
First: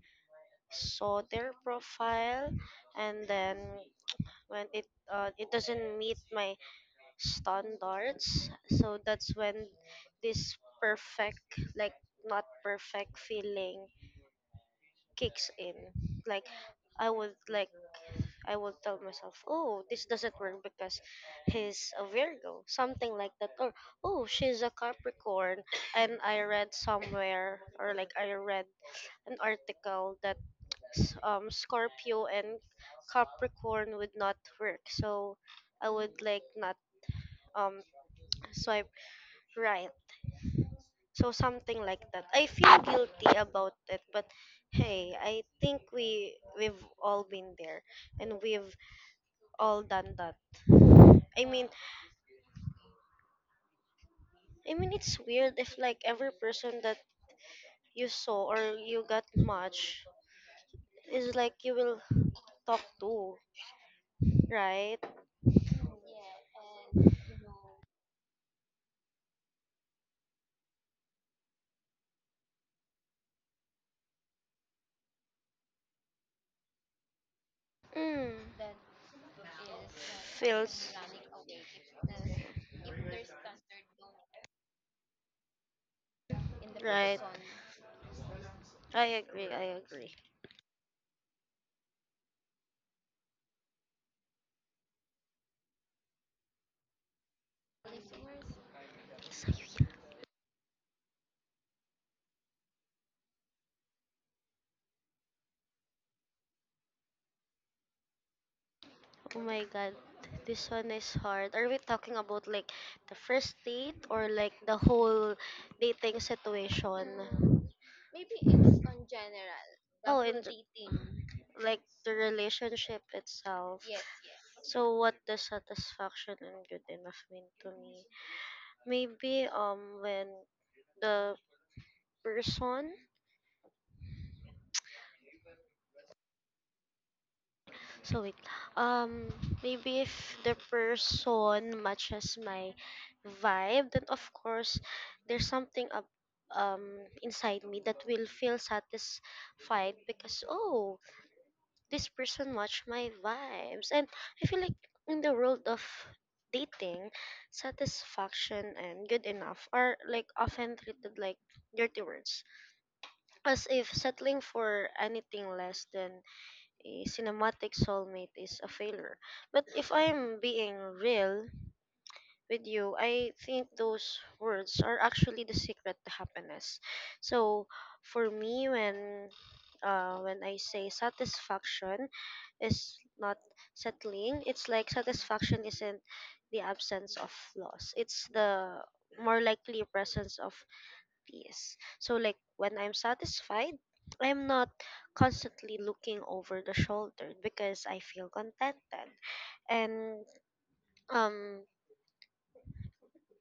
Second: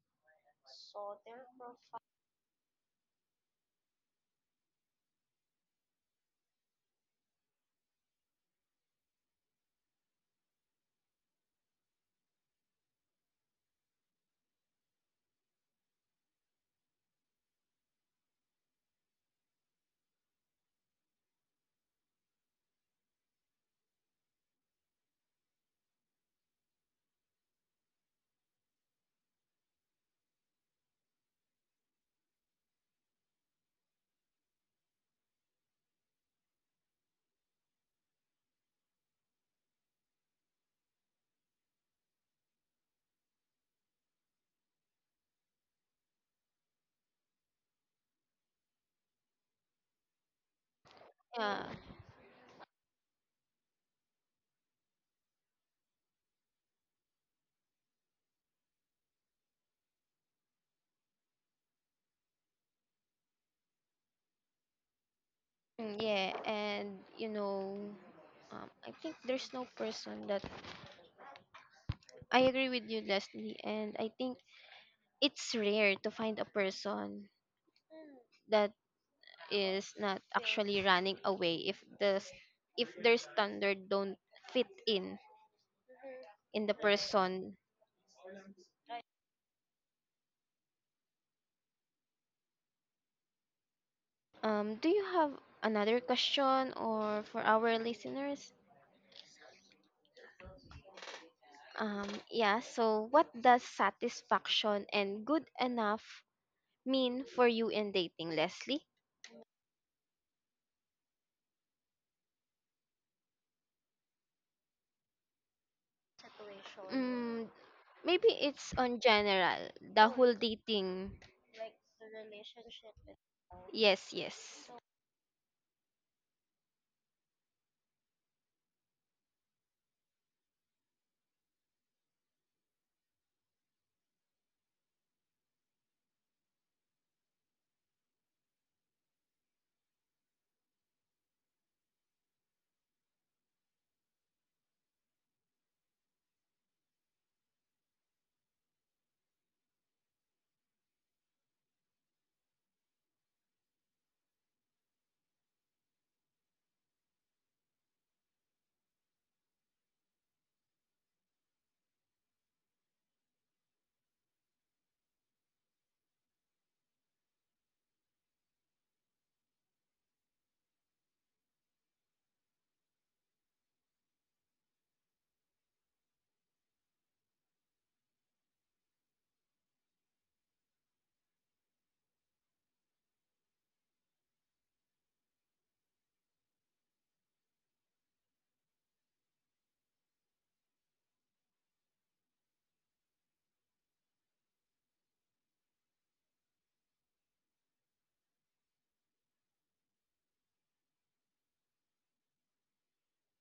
[SPEAKER 1] saw their profile and then when it uh, it doesn't meet my standards, so that's when this perfect like not perfect feeling kicks in. Like I would like I would tell myself, "Oh, this doesn't work because he's a Virgo," something like that, or "Oh, she's a Capricorn." And I read somewhere, or like I read an article that s- um, Scorpio and Capricorn would not work. So I would like not um swipe right. So something like that. I feel guilty about it, but hey, I think we we've all been there and we've all done that. I
[SPEAKER 2] Yeah.
[SPEAKER 1] mean, I mean it's weird if like every person that you saw or you got much is like you will talk to, right?
[SPEAKER 2] Mm, yeah, and you know, um, I think there's no person that I agree with you, Leslie, and I think it's rare to find a person
[SPEAKER 1] Mm,
[SPEAKER 2] that is not actually
[SPEAKER 1] feels
[SPEAKER 2] running away if the s- if their standard don't fit in in the
[SPEAKER 1] right.
[SPEAKER 2] person.
[SPEAKER 1] I agree, I agree.
[SPEAKER 2] Um, do you have another question or for our listeners? Um, yeah. So, what does satisfaction and good enough mean for you in dating, Leslie?
[SPEAKER 1] Oh my god, this one is hard. Are we talking about like the first date, or like the whole dating, mm,
[SPEAKER 2] Mm,
[SPEAKER 1] situation?
[SPEAKER 2] maybe it's on general the
[SPEAKER 1] Oh,
[SPEAKER 2] whole
[SPEAKER 1] and
[SPEAKER 2] dating.
[SPEAKER 1] like the relationship itself.
[SPEAKER 2] Yes, yes.
[SPEAKER 1] So what does satisfaction and good enough mean to me? Maybe um when the person So wait, um, maybe if the person matches my vibe, then of course there's something up um inside me that will feel satisfied because, oh, this person matched my vibes. And I feel like in the world of dating, satisfaction and good enough are like often treated like dirty words, as if settling for anything less than a cinematic soulmate is a failure. But if I'm being real with you, I think those words are actually the secret to happiness. So for me, when uh, when I say satisfaction is not settling, it's like satisfaction isn't the absence of loss. It's the more likely presence of peace. So, like, when I'm satisfied, I'm not constantly looking over the shoulder because I feel contented. And, um,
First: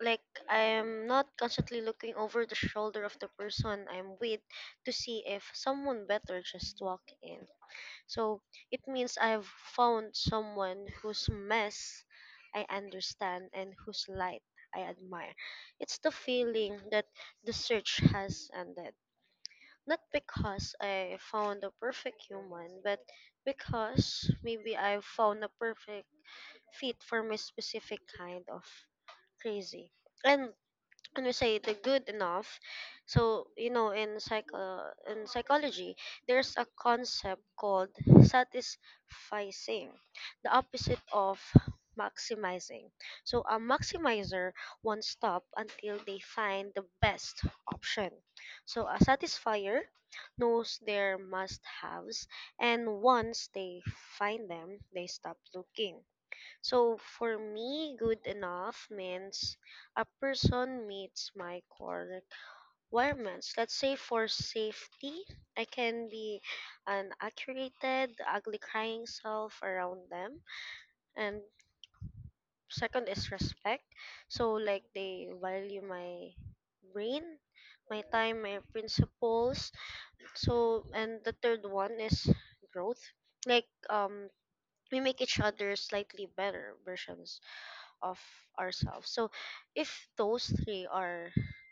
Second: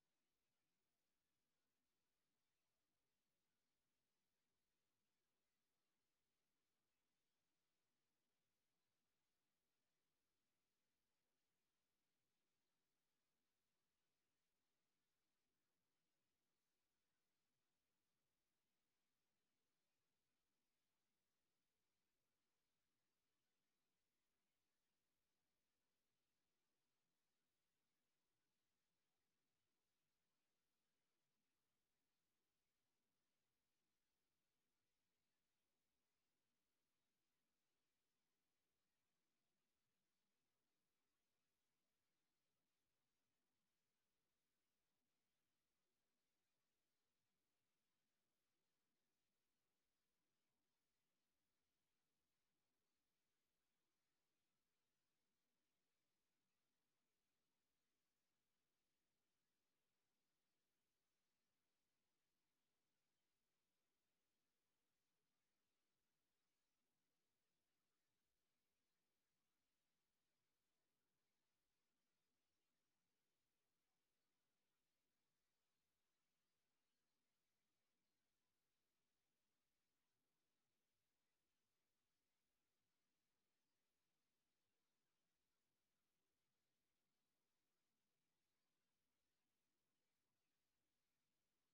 [SPEAKER 1] like, I'm not constantly looking over the shoulder of the person I'm with to see if someone better just walked in. So, it means I've found someone whose mess I understand and whose light I admire. It's the feeling that the search has ended. Not because I found a perfect human, but because maybe I found a perfect fit for my specific kind of crazy. And and we say the good enough. So you know, in psych uh, in psychology there's a concept called satisficing, the opposite of maximizing. So a maximizer won't stop until they find the best option. So a satisfier knows their must haves, and once they find them, they stop looking. So for me, good enough means a person meets my core requirements. Let's say for safety, I can be an accurate, ugly crying self around them. And second is respect. So like they value my brain, my time, my principles. So and the third one is growth. Like um we make each other slightly better versions of ourselves. So if those three are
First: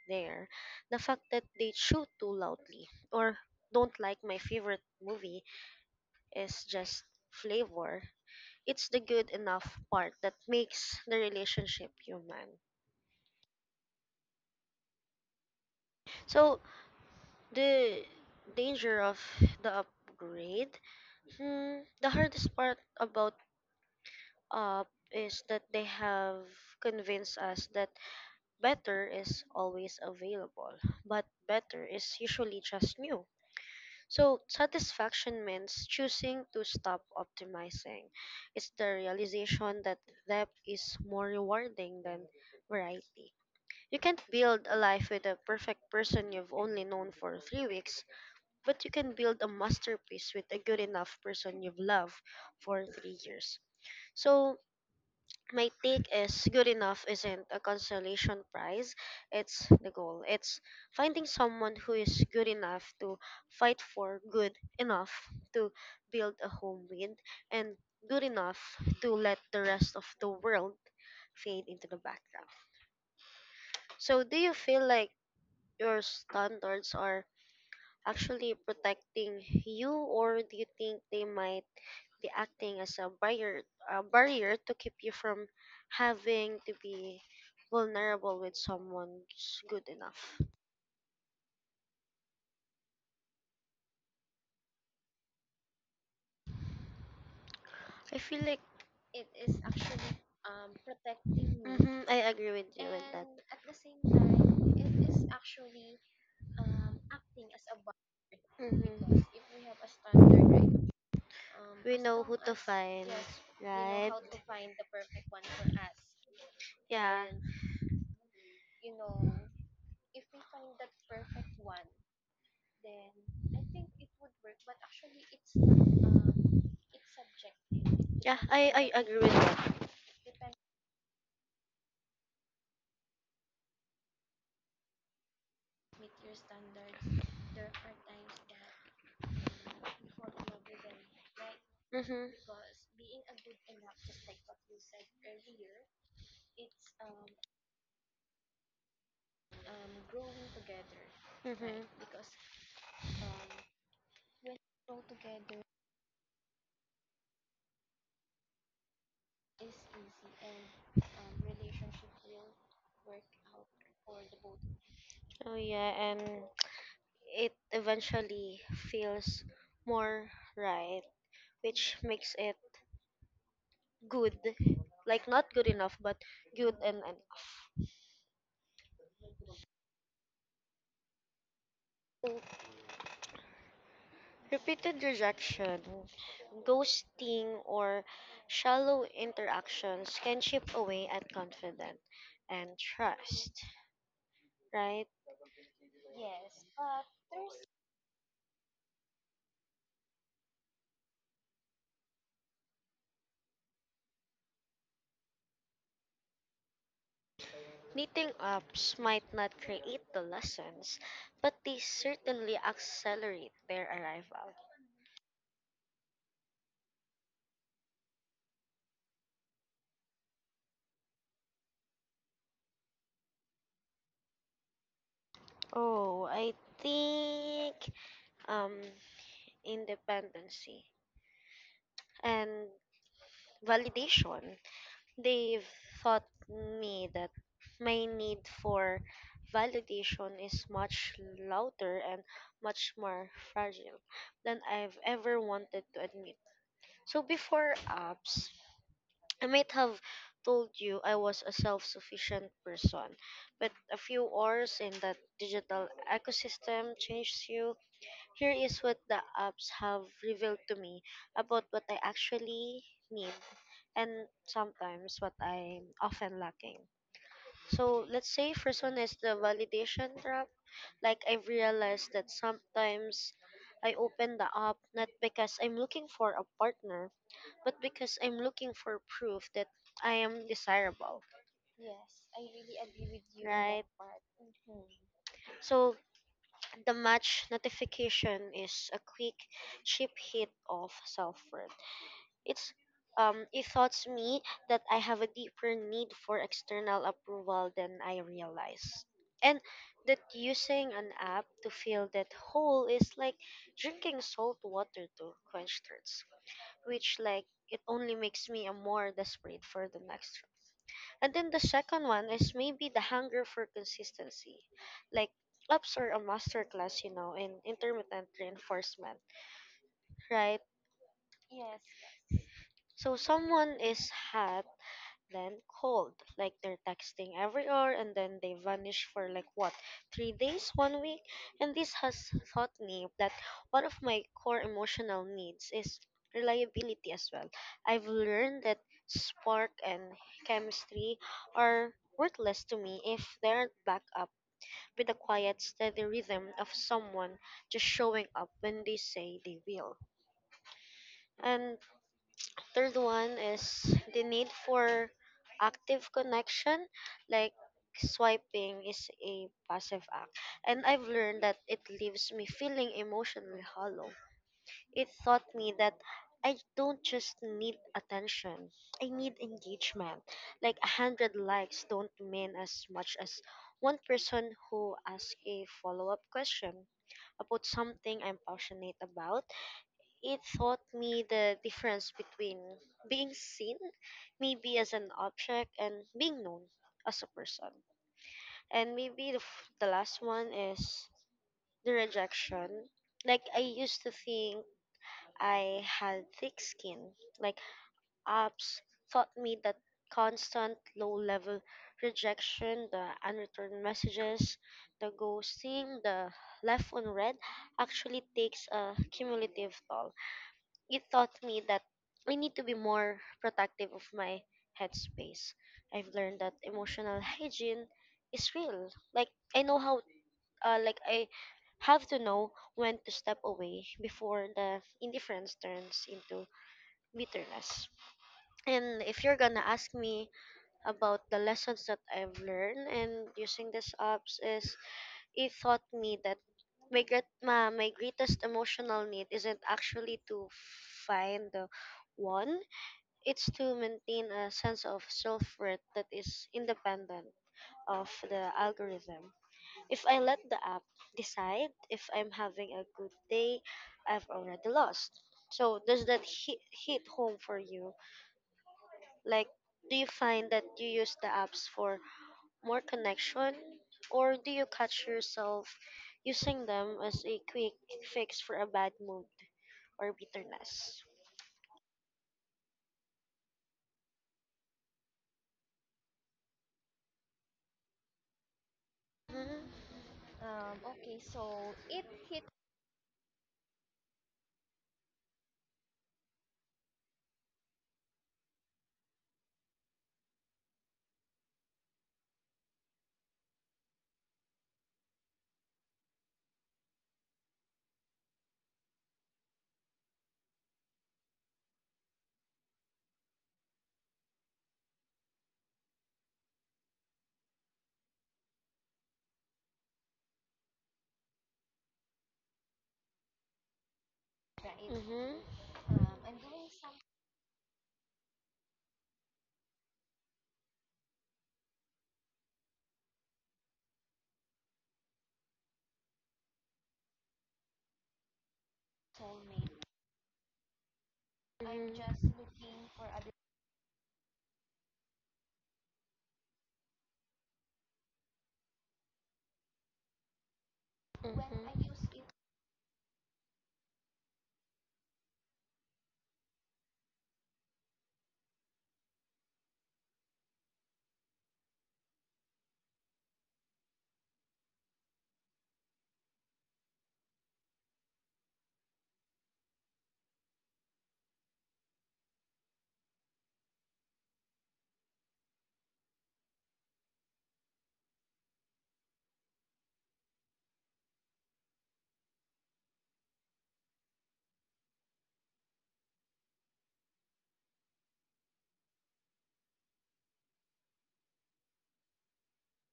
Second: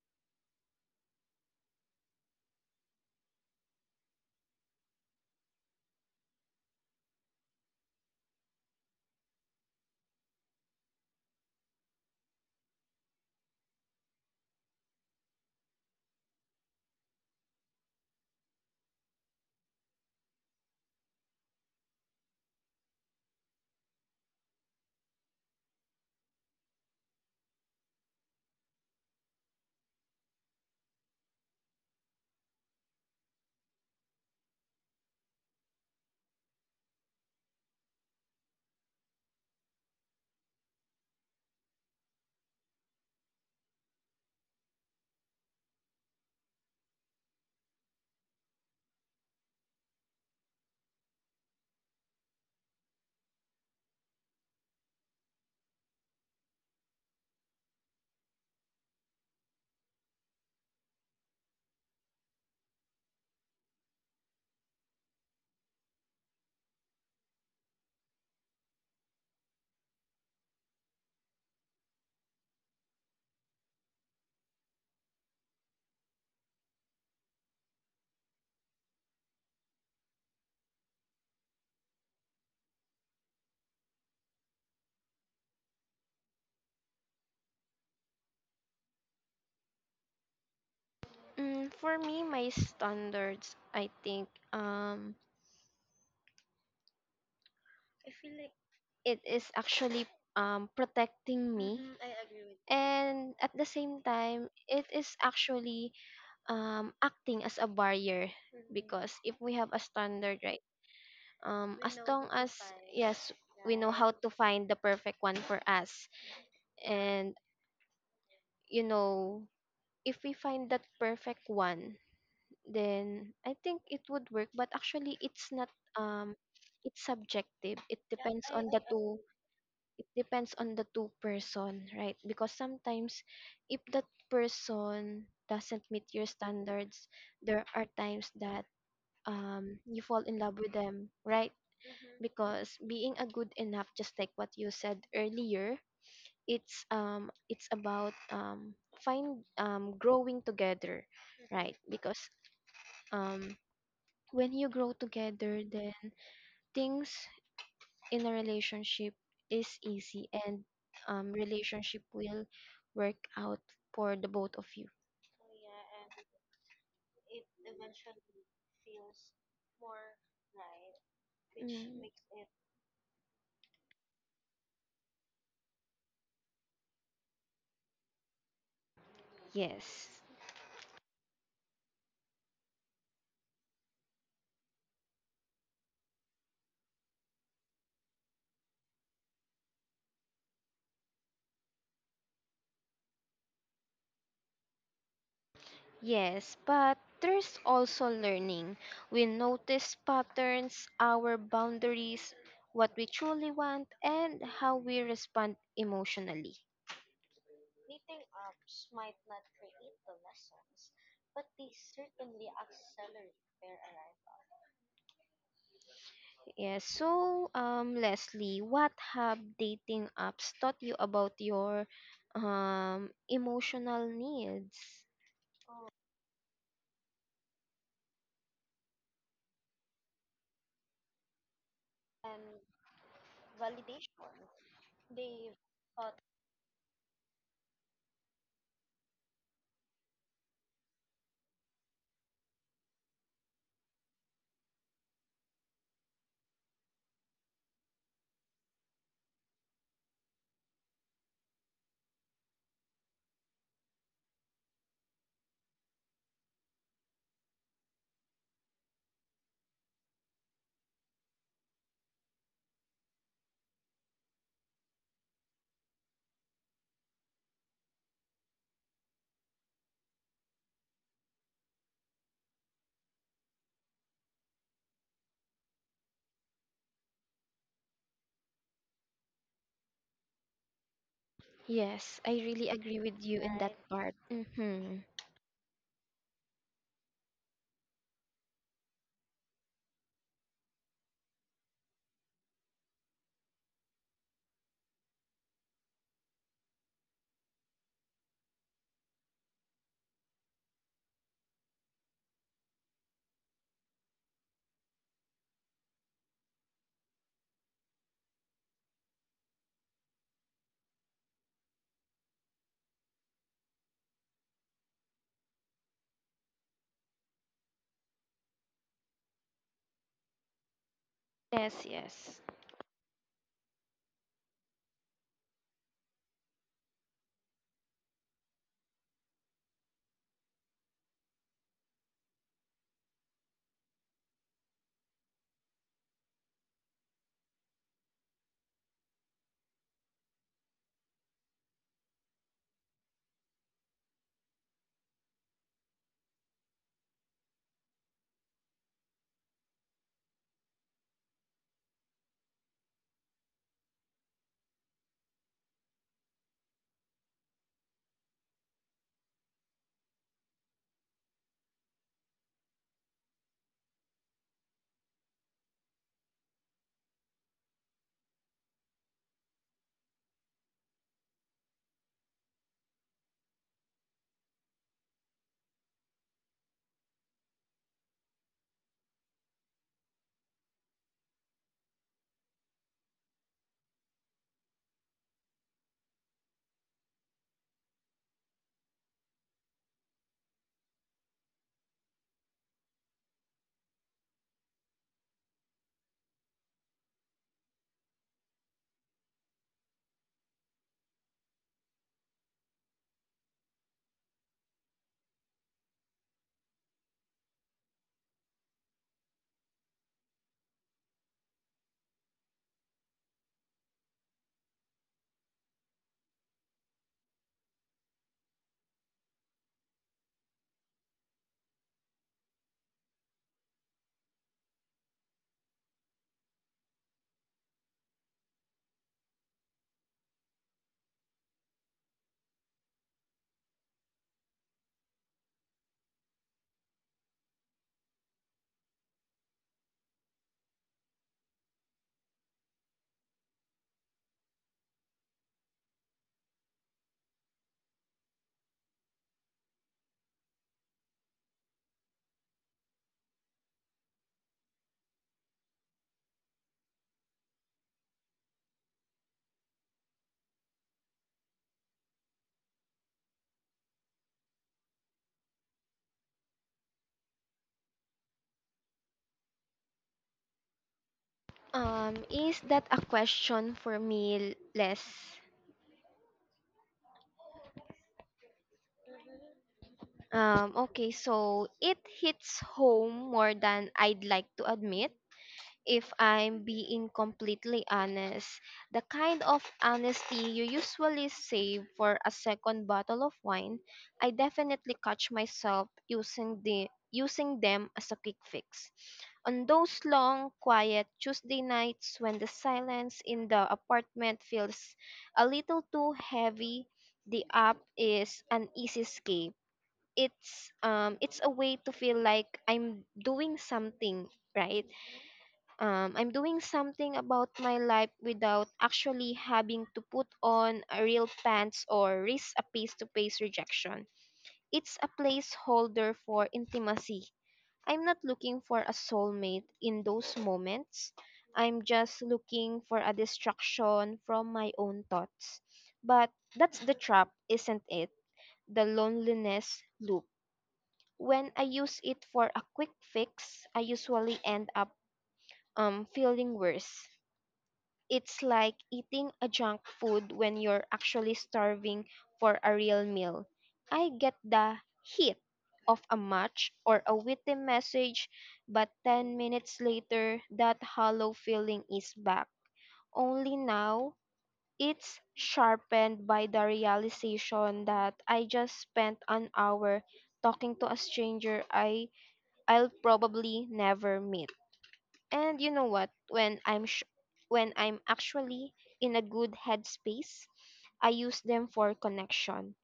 [SPEAKER 1] there, the fact that they shoot too loudly or don't like my favorite movie is just flavor. It's the good enough part that makes the relationship human. So the danger of the upgrade. Hmm, the hardest part about up is that they have convinced us that better is always available, but better is usually just new. So, satisfaction means choosing to stop optimizing. It's the realization that depth is more rewarding than variety. You can't build a life with a perfect person you've only known for three weeks, but you can build a masterpiece with a good enough person you've loved for three years. So, my take is good enough isn't a consolation prize, it's the goal. It's finding someone who is good enough to fight for, good enough to build a home with, and good enough to let the rest of the world fade into the background. So do you feel like your standards are actually protecting you, or do you think they might the acting as a barrier a barrier to keep you from having to be vulnerable with someone's good enough?
[SPEAKER 2] Mm, for me, my standards, I think. Um,
[SPEAKER 1] I feel like...
[SPEAKER 2] it is actually um, protecting me,
[SPEAKER 1] Mm-hmm, I agree with you with that.
[SPEAKER 2] and at the same time it is actually um, acting as a barrier, because
[SPEAKER 1] Mm-hmm. Hmm.
[SPEAKER 2] if we have a standard right, um,
[SPEAKER 1] We
[SPEAKER 2] as
[SPEAKER 1] know
[SPEAKER 2] long
[SPEAKER 1] who to
[SPEAKER 2] as
[SPEAKER 1] find,
[SPEAKER 2] yes
[SPEAKER 1] we
[SPEAKER 2] we know
[SPEAKER 1] right?
[SPEAKER 2] how to find the perfect one for us,
[SPEAKER 1] Yeah.
[SPEAKER 2] and you know, if we find that perfect one, then I think it would work, but actually it's not. um it's subjective, it
[SPEAKER 1] Yeah, be
[SPEAKER 2] depends on the
[SPEAKER 1] I, I agree
[SPEAKER 2] two,
[SPEAKER 1] subjective, with
[SPEAKER 2] it depends on the two person, right? Because sometimes if that person doesn't meet your standards, there are times that um you fall in love with them, right?
[SPEAKER 1] that. Mm-hmm.
[SPEAKER 2] Because being a good enough, just like what you said earlier, it's um it's about um find um growing together,
[SPEAKER 1] Right? Mm-hmm.
[SPEAKER 2] right? Because um when you grow together, then things in a relationship is easy, and um, relationship will work out for the both of you.
[SPEAKER 1] Oh yeah, and it eventually feels more right, which
[SPEAKER 2] Mm.
[SPEAKER 1] makes it good. Like not good enough, but good and enough.
[SPEAKER 2] Yes.
[SPEAKER 1] Repeated rejection, ghosting, or shallow interactions can chip away at confidence and trust, right?
[SPEAKER 2] Yes, but there's also learning. We notice patterns, our boundaries, what we truly want, and how we respond emotionally.
[SPEAKER 1] Meeting ups might not create the lessons, but they certainly accelerate their arrival.
[SPEAKER 2] Yes, so um, Leslie, what have dating apps taught you about your um, emotional needs?
[SPEAKER 1] Oh, I think um independency and validation. They've taught me that my need for validation is much louder and much more fragile than I've ever wanted to admit. So before apps, I might have told you I was a self-sufficient person, but a few hours in that digital ecosystem changes you. Here is what the apps have revealed to me about what I actually need, and sometimes what I'm often lacking. So let's say first one is the validation trap. Like I've realized that sometimes I open the app not because I'm looking for a partner, but because I'm looking for proof that I am desirable,
[SPEAKER 2] Yes, I really agree with you in
[SPEAKER 1] right?
[SPEAKER 2] that right? part. Mm-hmm.
[SPEAKER 1] So the match notification is a quick, cheap hit of self-worth. It's um, it thoughts me that I have a deeper need for external approval than I realize. And that using an app to fill that hole is like drinking salt water to quench thirst, which like it only makes me a more desperate for the next. And then the second one is maybe the hunger for consistency. Like apps are a masterclass, you know, in intermittent reinforcement, right?
[SPEAKER 2] Yes, yes.
[SPEAKER 1] So someone is hot, then cold. Like they're texting every hour and then they vanish for like what, three days, one week? And this has taught me that one of my core emotional needs is reliability as well. I've learned that spark and chemistry are worthless to me if they aren't backed up with the quiet, steady rhythm of someone just showing up when they say they will. And third one is the need for active connection, like swiping is a passive act. And I've learned that it leaves me feeling emotionally hollow. It taught me that I don't just need attention. I need engagement. Like a hundred likes don't mean as much as one person who asks a follow-up question about something I'm passionate about. It taught me the difference between being seen, maybe as an object, and being known as a person. And maybe the, f- the last one is the rejection. Like I used to think I had thick skin. Like apps taught me that constant low level rejection, the unreturned messages, the ghosting, the left unread actually takes a cumulative toll. It taught me that I need to be more protective of my headspace. I've learned that emotional hygiene is real. Like I know how, uh, like I have to know when to step away before the indifference turns into bitterness. And if you're gonna ask me about the lessons that I've learned and using these apps is, it taught me that my great ma, my greatest emotional need isn't actually to find the one, it's to maintain a sense of self-worth that is independent of the algorithm. If I let the app decide if I'm having a good day, I've already lost. So does that hit, hit home for you? Like, do you find that you use the apps for more connection, or do you catch yourself using them as a quick fix for a bad mood or bitterness?
[SPEAKER 2] Um, is that a question for me, Les?
[SPEAKER 1] Mhm.
[SPEAKER 2] Um, okay, so it hits home more than I'd like to admit. If I'm being completely honest, the kind of honesty you usually save for a second bottle of wine, I definitely catch myself using the using them as a quick fix. On those long, quiet Tuesday nights when the silence in the apartment feels a little too heavy, the app is an easy escape. It's um it's a way to feel like I'm doing something,
[SPEAKER 1] Right.
[SPEAKER 2] right?
[SPEAKER 1] Mhm.
[SPEAKER 2] um, I'm doing something about my life without actually having to put on a real pants or risk a face to face rejection. It's a placeholder for intimacy. I'm not looking for a soulmate in those moments.
[SPEAKER 1] I'm
[SPEAKER 2] I'm
[SPEAKER 1] mhm, just
[SPEAKER 2] just
[SPEAKER 1] look
[SPEAKER 2] looking for a distraction from my own thoughts. But that's the trap, isn't it? The loneliness loop.
[SPEAKER 1] when
[SPEAKER 2] When
[SPEAKER 1] I
[SPEAKER 2] I
[SPEAKER 1] mhm. use
[SPEAKER 2] use
[SPEAKER 1] it.
[SPEAKER 2] it for a quick fix, I usually end up um, feeling worse. It's like eating a junk food when you're actually starving for a real meal. I get the heat of a match or a witty message, but ten minutes later, that hollow feeling is back. Only now, it's sharpened by the realization that I just spent an hour talking to a stranger I, I'll probably never meet. And you know what? When I'm sh- when I'm actually in a good headspace, I use them for connection.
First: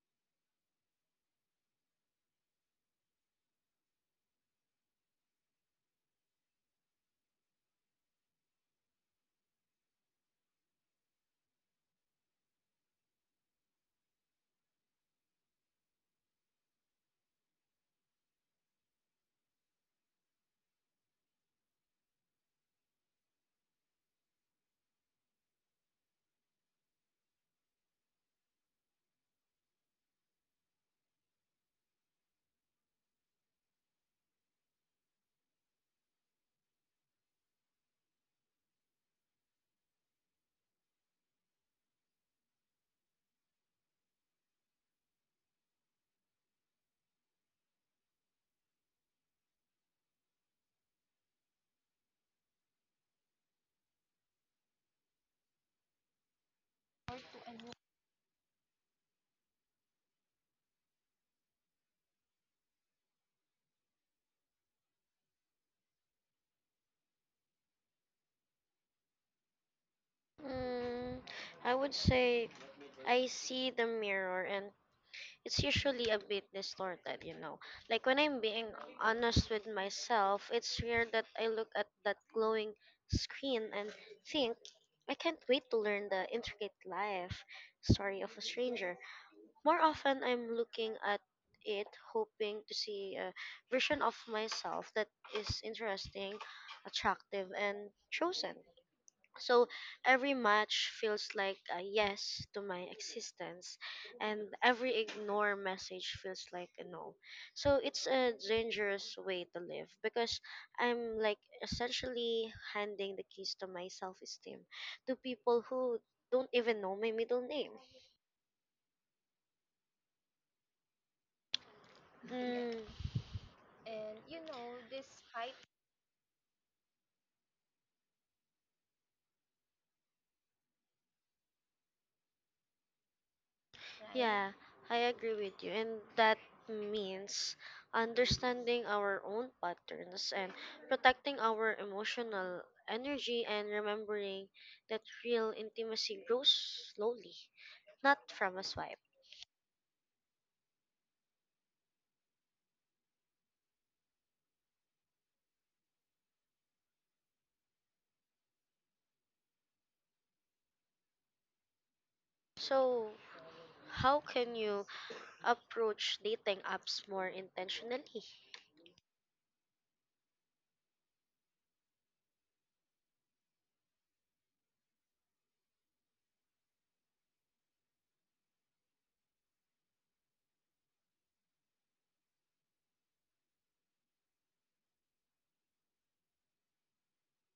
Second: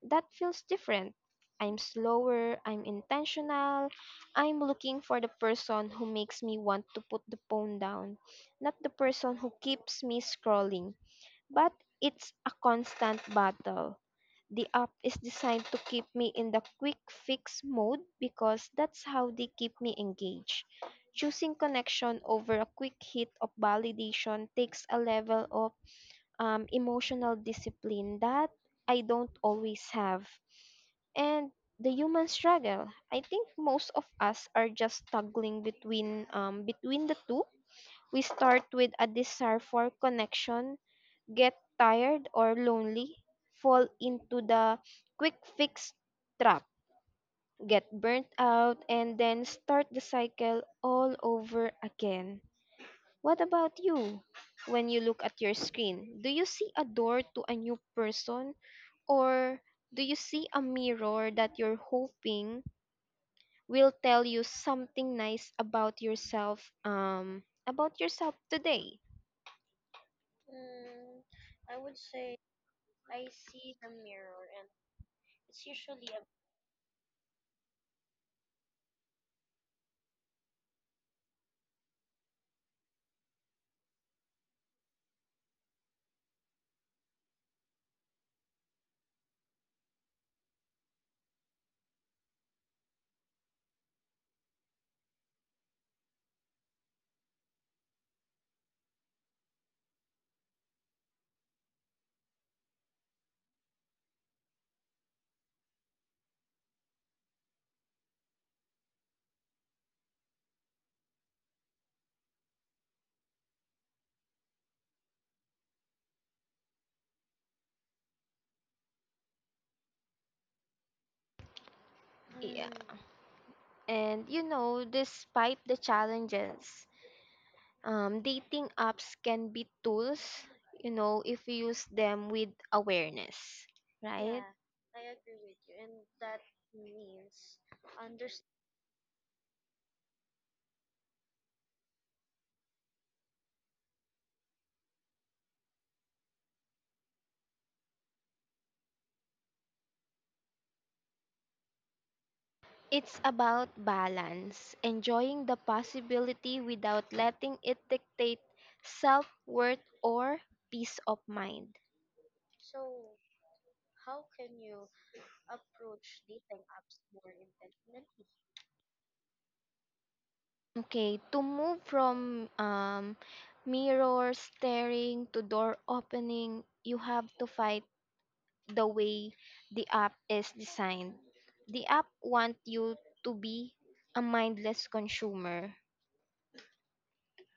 [SPEAKER 2] That feels different. I'm slower, I'm intentional, I'm looking for the person who makes me want to put the phone down, not the person who keeps me scrolling. But it's a constant battle. The app is designed to keep me in the quick fix mode because that's how they keep me engaged. Choosing connection over a quick hit of validation takes a level of um, emotional discipline that I don't always have. And the human struggle. I think most of us are just struggling between um, between the two. We start with a desire for connection, get tired or lonely, fall into the quick fix trap, get burnt out, and then start the cycle all over again. What about you? When you look at your screen, do you see a door to a new person, or do you see a mirror that you're hoping will tell you something nice about yourself um about yourself today?
[SPEAKER 1] Mm, I would say I see the mirror and it's usually a bit distorted, you know. Like when I'm being honest with myself, it's rare that I look at that glowing screen and think, I can't wait to learn the intricate life story of a stranger. More often, I'm looking at it hoping to see a version of myself that is interesting, attractive, and chosen. So every match feels like a yes to my existence, and every ignore message feels like a no. So it's a dangerous way to live because I'm like essentially handing the keys to my self esteem to people who don't even know my middle name.
[SPEAKER 2] Yeah.
[SPEAKER 1] Mm.
[SPEAKER 2] And you know, despite the challenges, Um, dating apps can be tools, you know, if you use them with awareness, right?
[SPEAKER 1] Yeah, I agree with you. And that means understanding our own patterns and protecting our emotional energy, and remembering that real intimacy grows slowly, not from a swipe.
[SPEAKER 2] It's about balance, enjoying the possibility without letting it dictate self worth or peace of mind.
[SPEAKER 1] So, how can you approach dating apps more intentionally?
[SPEAKER 2] Okay, to move from um, mirror staring to door opening, you have to fight the way the app is designed. The app wants you to be a mindless consumer.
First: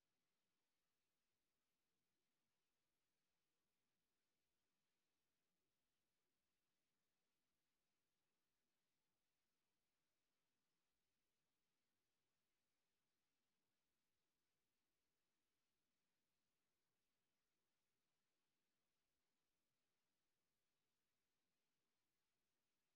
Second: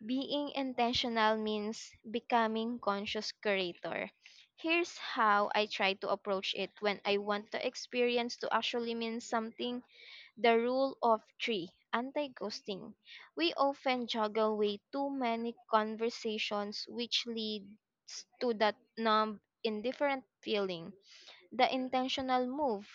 [SPEAKER 2] Being intentional means becoming conscious curator. Here's how I try to approach it when I want the experience to actually mean something. The rule of three anti ghosting. We often juggle way too many conversations, which leads to that numb, indifferent feeling. The intentional move:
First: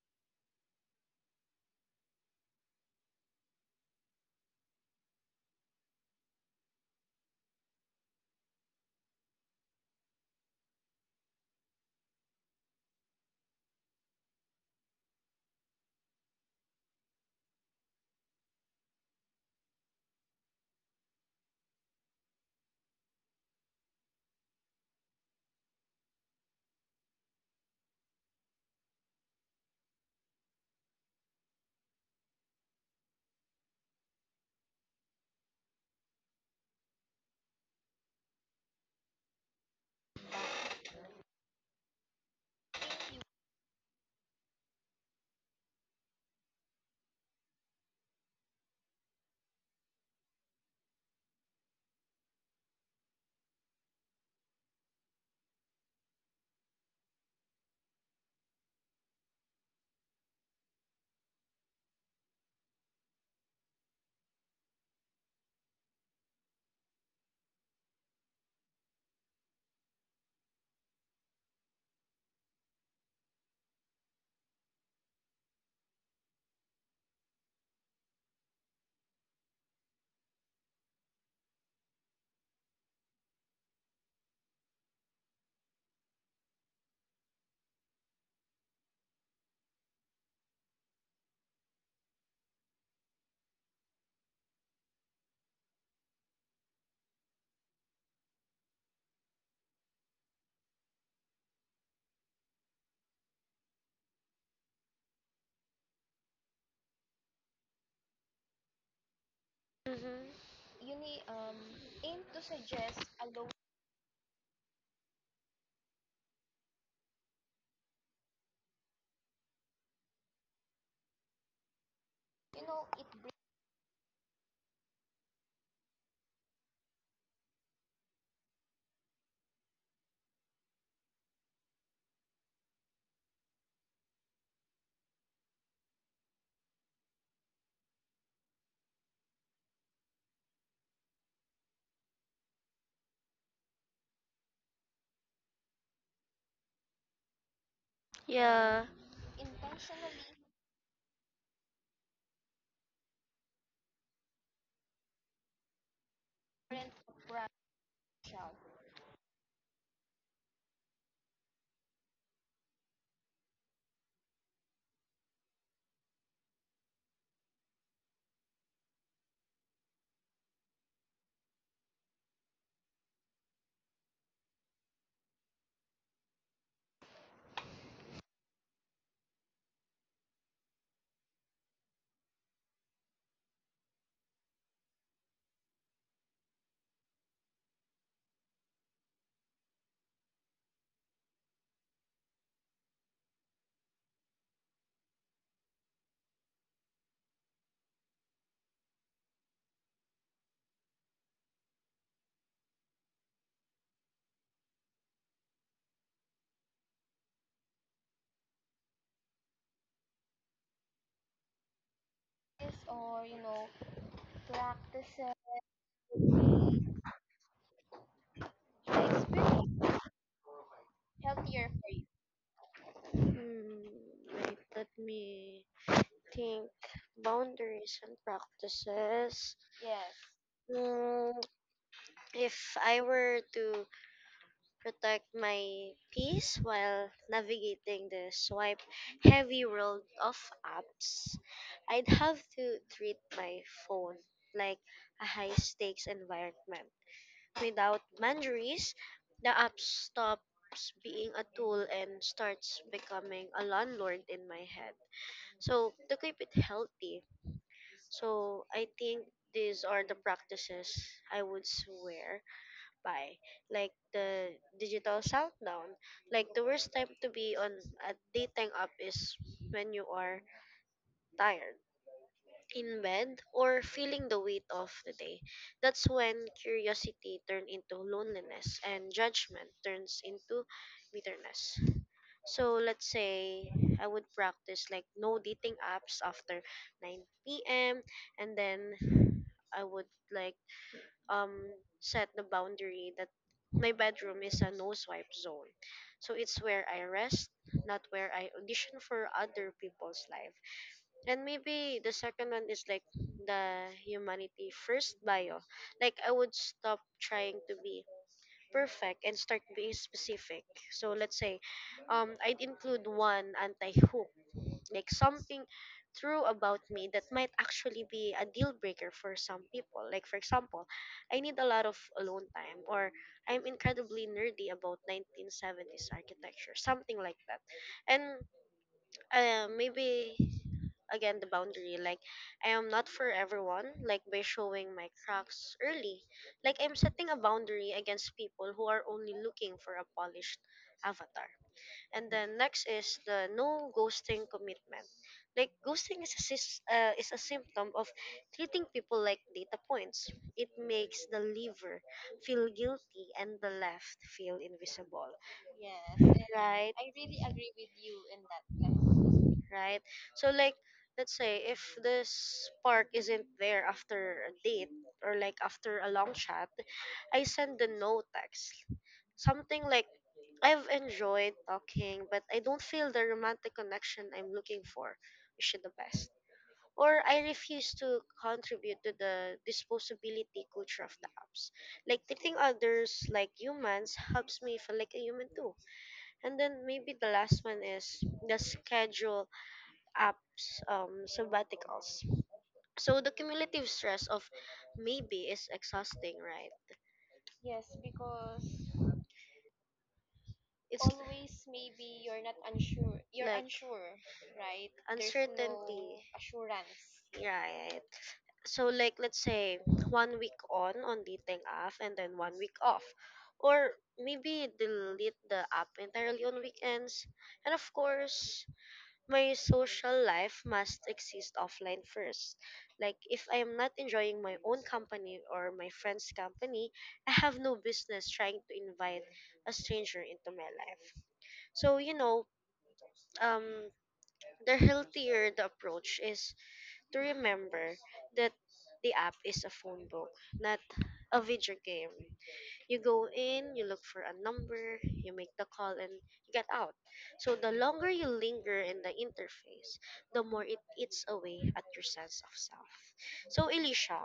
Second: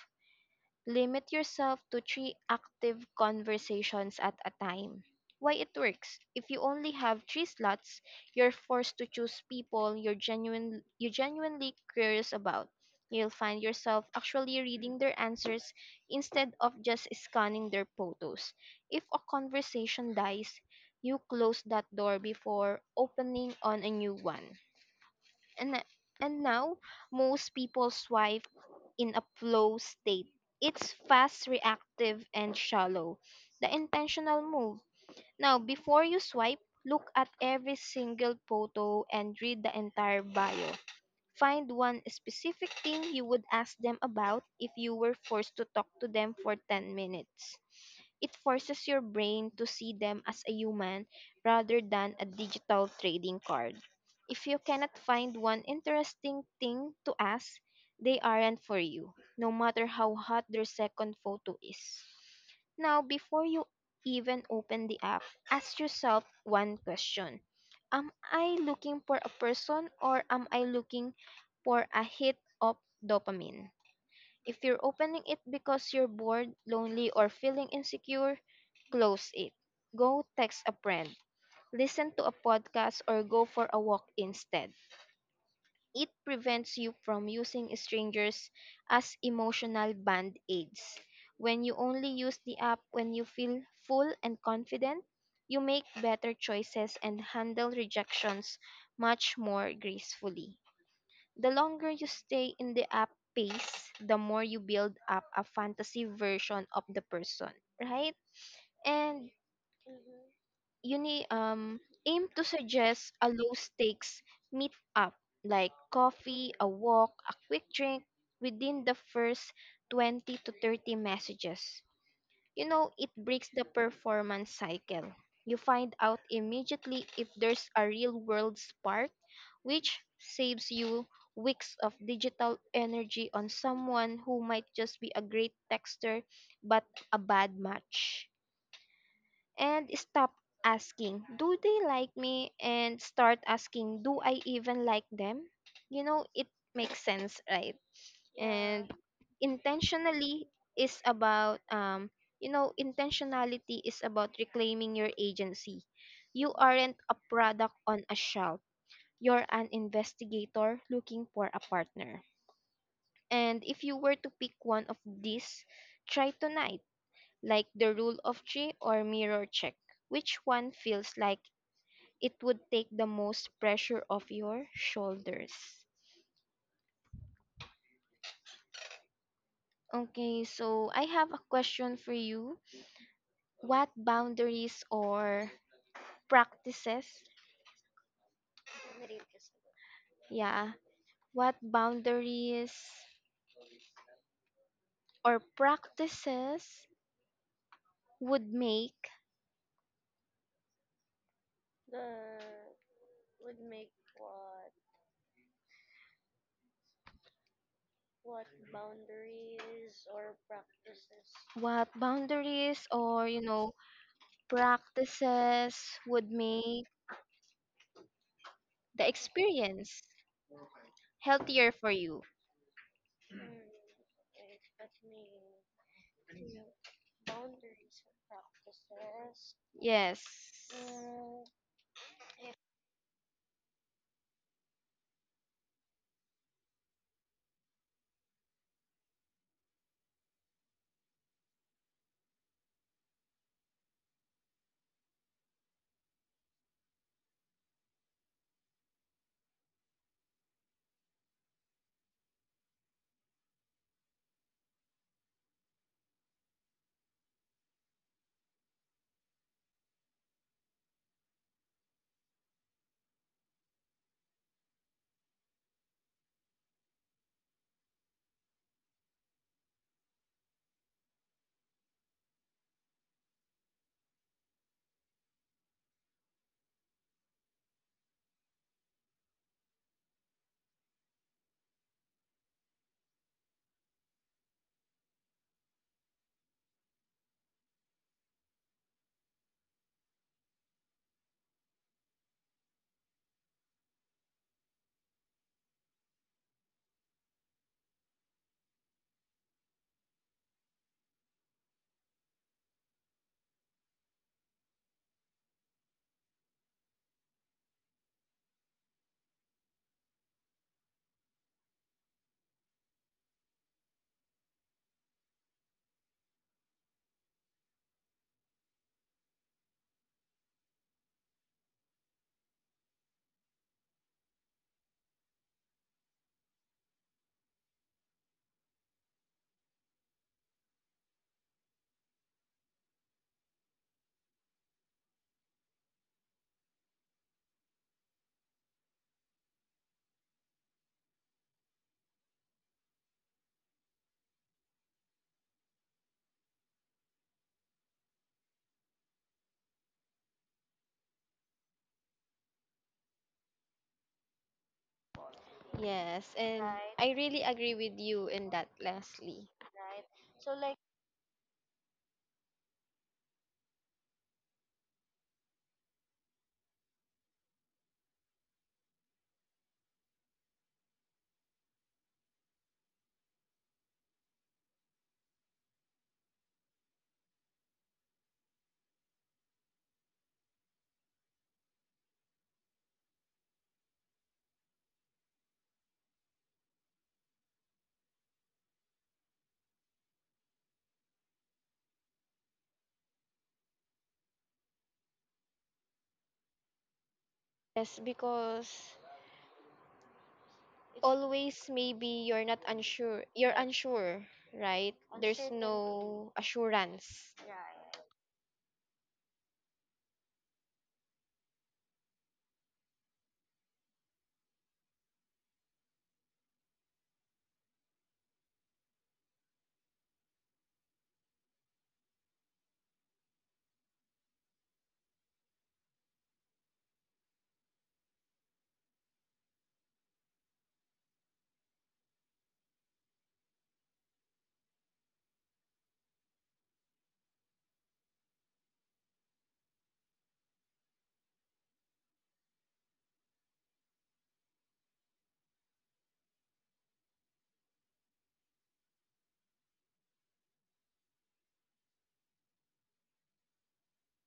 [SPEAKER 2] limit yourself to three active conversations at a time. Why it works: if you only have three slots, you're forced to choose people you're genuine you genuinely curious about. You'll find yourself actually reading their answers instead of just scanning their photos. If a conversation dies, you close that door before opening on a new one and and now most people swipe in a flow state. It's fast, reactive, and shallow. The intentional move: now, before you swipe, look at every single photo and read the entire bio. Find one specific thing you would ask them about if you were forced to talk to them for ten minutes. It forces your brain to see them as a human rather than a digital trading card. If you cannot find one interesting thing to ask, they aren't for you, no matter how hot their second photo is. Now, before you even open the app, ask yourself one question: am I looking for a person, or am I looking for a hit of dopamine? If you're opening it because you're bored, lonely, or feeling insecure, close it. Go text a friend, listen to a podcast, or go for a walk instead. It prevents you from using strangers as emotional band aids. When you only use the app when you feel full and confident, you make better choices and handle rejections much more gracefully. The longer you stay in the app space, the more you build up a fantasy version of the person, right? And
[SPEAKER 1] Mm-hmm.
[SPEAKER 2] you need um aim to suggest a low stakes meet up, like coffee, a walk, a quick drink, within the first twenty to thirty messages. You know, it breaks the performance cycle. You find out immediately if there's a real world spark, which saves you weeks of digital energy on someone who might just be a great texter but a bad match. And stop asking, do they like me? And start asking, do I even like them? You know, it makes sense, right?
[SPEAKER 1] Yeah.
[SPEAKER 2] And intentionally is about um you know intentionality is about reclaiming your agency. You aren't a product on a shelf, you're an investigator looking for a partner. And if you were to pick one of these try tonight, like the rule of three or mirror check, which one feels like it would take the most pressure off your shoulders? Okay, so I have a question for you. What boundaries or practices? Yeah, what boundaries or practices would make, what boundaries or you know practices would make the experience healthier for you?
[SPEAKER 1] Hmm. Wait, let me think. Boundaries and practices.
[SPEAKER 2] Yes.
[SPEAKER 1] Mm, if I were to protect my peace while navigating the swipe heavy world of apps, I'd have to treat my phone like a high stakes environment. Without boundaries, the app stops being a tool and starts becoming a landlord in my head. So, to keep it healthy, so I think these are the practices I would swear by, like the digital shutdown. Like the worst time to be on a dating app is when you are tired, in bed, or feeling the weight of the day. That's when curiosity turns into loneliness and judgment turns into bitterness. So let's say I would practice like no dating apps after nine p m, and then I would like um set the boundary that my bedroom is a no swipe zone. So it's where I rest, not where I audition for other people's life. And maybe the second one is like the humanity first bio. Like I would stop trying to be perfect and start being specific. So let's say um I'd include one anti hook, like something true about me that might actually be a deal breaker for some people, like for example, I need a lot of alone time, or I'm incredibly nerdy about nineteen seventies architecture, something like that. And uh, maybe again the boundary, like I am not for everyone. Like by showing my cracks early, like I'm setting a boundary against people who are only looking for a polished avatar. And then next is the no ghosting commitment. Like ghosting is a sys- uh, is a symptom of treating people like data points. It makes the liver feel guilty and the left feel invisible,
[SPEAKER 2] Yes, and
[SPEAKER 1] right?
[SPEAKER 2] I really agree with you in that Les.
[SPEAKER 1] Right? So like let's say if the spark isn't there after a date or like after a long chat, I send the no text. Something like, I've enjoyed talking, but I don't feel the romantic connection I'm looking for. Wish you the best. Or I refuse to contribute to the disposability culture of the apps. Like treating others like humans helps me feel like a human too. And then maybe the last one is the schedule apps um, sabbaticals. So the cumulative stress of maybe is exhausting, right?
[SPEAKER 2] Yes, because
[SPEAKER 1] It's
[SPEAKER 2] always maybe you're not unsure
[SPEAKER 1] like
[SPEAKER 2] you're unsure, right?
[SPEAKER 1] there's
[SPEAKER 2] There's
[SPEAKER 1] no uncertainty,
[SPEAKER 2] no assurance.
[SPEAKER 1] right? So like let's say one week on on dating app and then one week off, or maybe delete the app entirely on weekends. And of course my social life must exist offline first. Like if I am not enjoying my own company or my friend's company, I have no business trying to invite a stranger into my life. So you know, um the healthier the approach is to remember that the app is a phone book, not a video game. You go in, you look for a number, you make the call, and you get out. So the longer you linger in the interface, the more it eats away at your sense of self. So, Elisha,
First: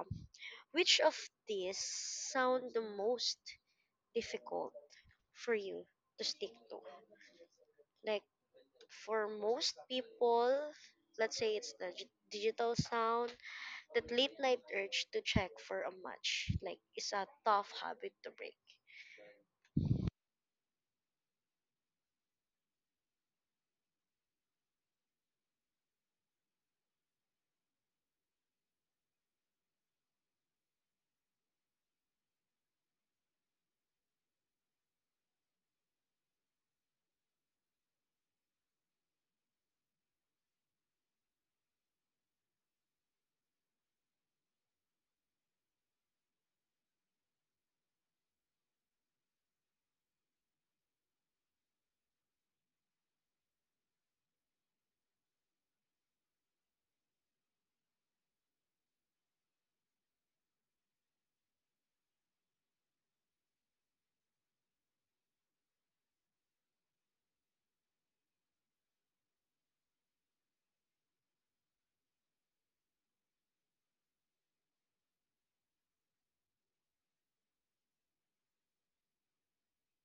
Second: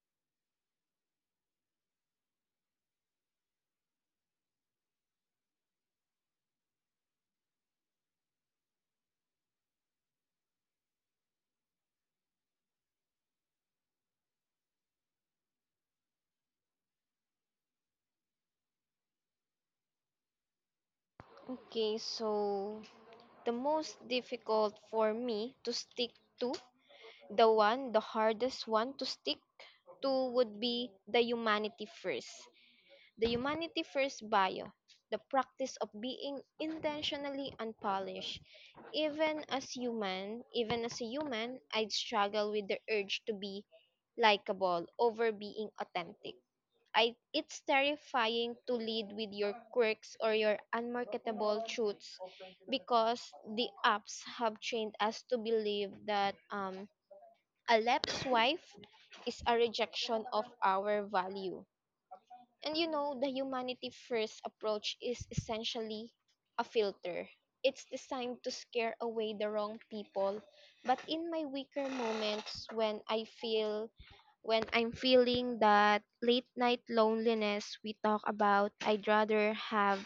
[SPEAKER 1] which of these sound the most difficult for you to stick to? Like for most people, let's say it's the gi- digital sound, that late night urge to check for a match, like is a tough habit to break.
[SPEAKER 2] Okay, so the most difficult for me to stick to, the one, the hardest one to stick to would be the humanity first, the Humanity First Bio, the practice of being intentionally unpolished. Even as human, even as a human, I'd struggle with the urge to be likable over being authentic. I, it's terrifying to lead with your quirks or your unmarketable truths because the apps have trained us to believe that um, a left swipe is a rejection of our value. And you know, the humanity first approach is essentially a filter. It's designed to scare away the wrong people. But in my weaker moments when I feel when I'm feeling that late night loneliness we talk about, I'd rather have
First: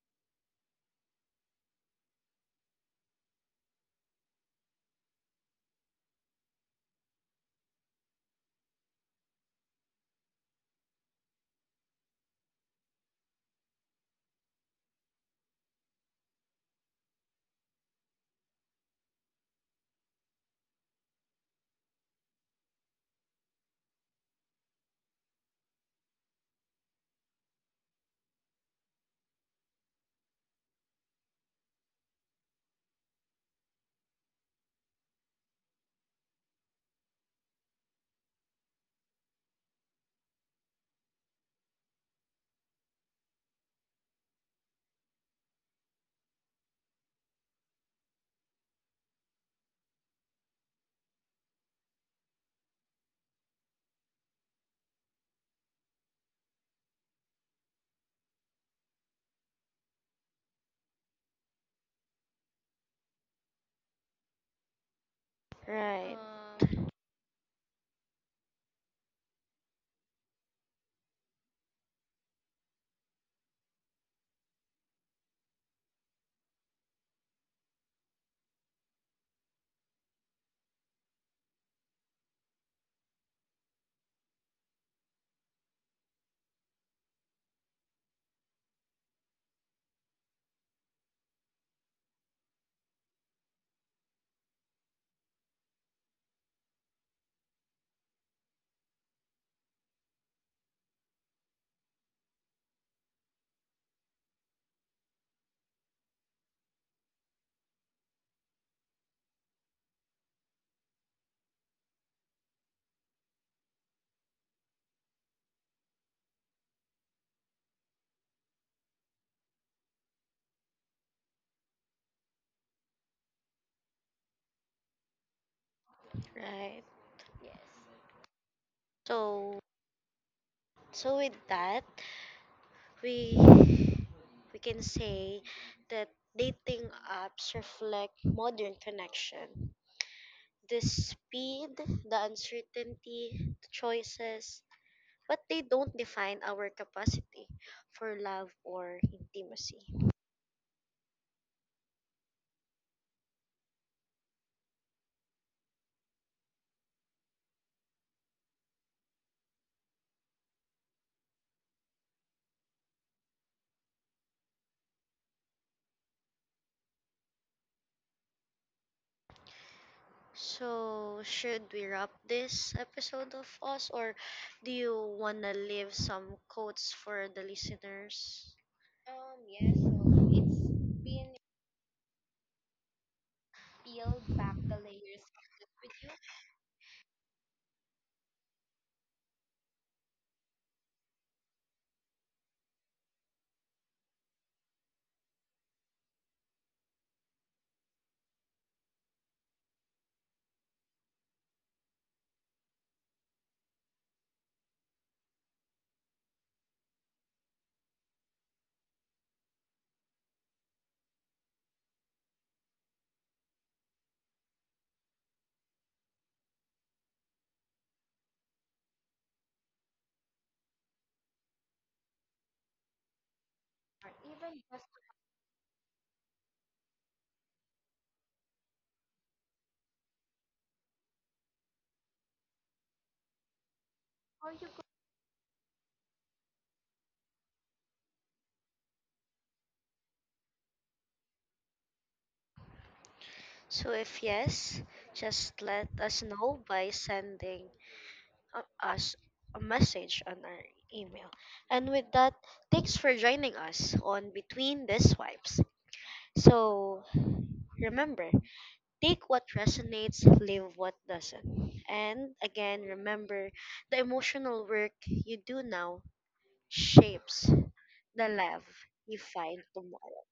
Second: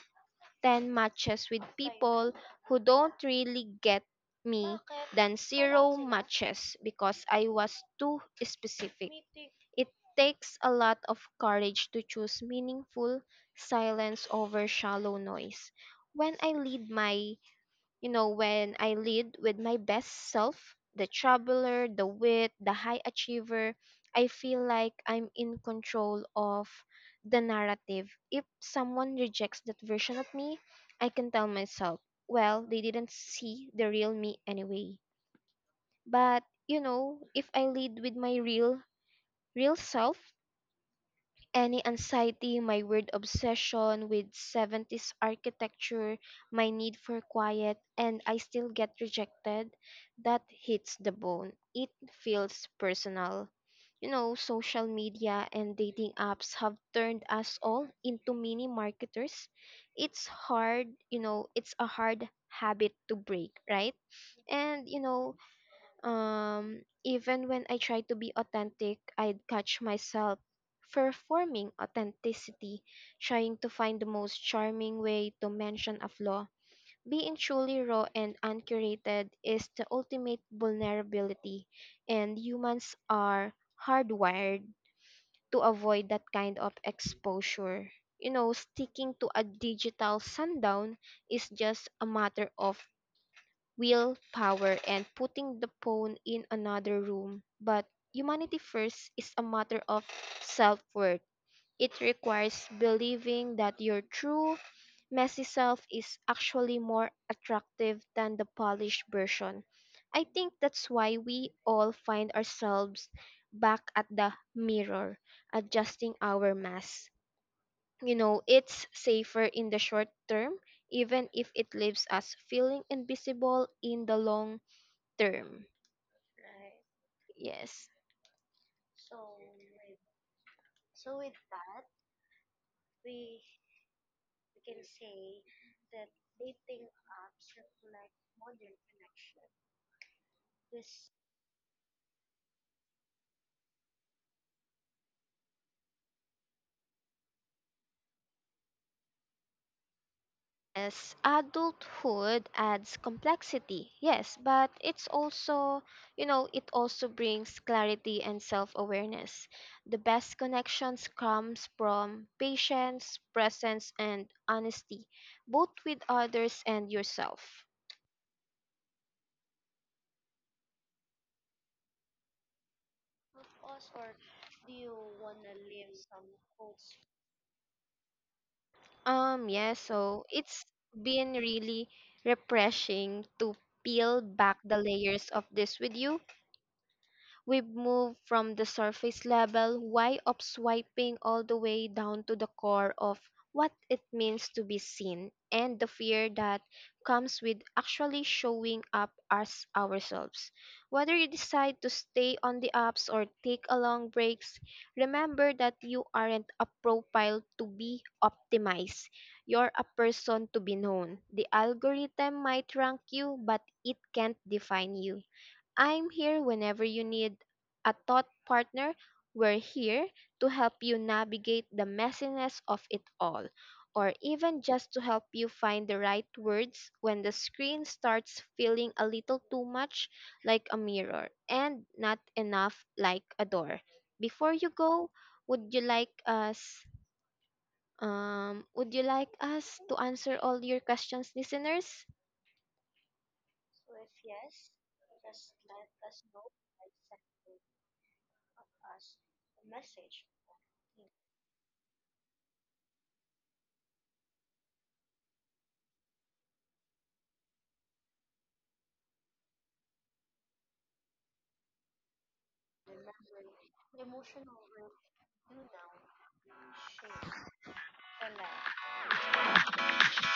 [SPEAKER 2] ten matches with people who don't really get me than zero matches because I was too specific. It takes a lot of courage to choose meaningful silence over shallow noise. When I lead my You know, when I lead with my best self, the traveler, the wit, the high achiever, I feel like I'm in control of the narrative. If someone rejects that version of me, I can tell myself, well, they didn't see the real me anyway. But, you know, if I lead with my real, real self, any anxiety, my weird obsession with seventies architecture, my need for quiet, and I still get rejected, that hits the bone. It feels personal. You know, social media and dating apps have turned us all into mini marketers. It's hard, you know, it's a hard habit to break, right? And, you know,
[SPEAKER 1] Right,
[SPEAKER 2] um, even when I tried to be authentic, I'd catch myself performing authenticity, trying to find the most charming way to mention a flaw. Being truly raw and uncurated is the ultimate vulnerability, and humans are hardwired to avoid that kind of exposure. You know, sticking to a digital sundown is just a matter of willpower and putting the phone in another room. But humanity first is a matter of self worth. It requires believing that your true, messy self is actually more attractive than the polished version. I think that's why we all find ourselves back at the mirror, adjusting our mask. You know, it's safer in the short term, even if it leaves us feeling invisible in the long term.
[SPEAKER 1] right.
[SPEAKER 2] Yes.
[SPEAKER 1] So, so with that, we we can say that dating apps reflect modern connection. The speed, the uncertainty, the choices, but they don't define our capacity for love or intimacy.
[SPEAKER 2] As adulthood adds complexity. Yes, but it's also, you know, it also brings clarity and self-awareness. The best connections comes from patience, presence and honesty, both with others and yourself.
[SPEAKER 1] So, should we wrap this episode of us, or do you want to leave some quotes for the listeners?
[SPEAKER 2] Um yeah, so been really refreshing to peel back the layers of this with you. We've moved from the surface level why of swiping all the way down to the core of what it means to be seen and the fear that comes with actually showing up as ourselves. Whether you decide to stay on the apps or take a long breaks, remember that you aren't a profile to be optimized. You're a person to be known. The algorithm might rank you, but it can't define you. I'm here whenever you need a thought partner. We're here to help you navigate the messiness of it all, or even just to help you find the right words when the screen starts feeling a little too much like a mirror and not enough like a door. Before you go, would you like us um would you like us to answer all your questions, listeners?
[SPEAKER 1] So, if yes, just let us know by sending uh, us a message on our email. And with that, thanks for joining us on Between the Swipes. So, remember, take what resonates, leave what doesn't. And again, remember the emotional work you do now shapes the love you find tomorrow.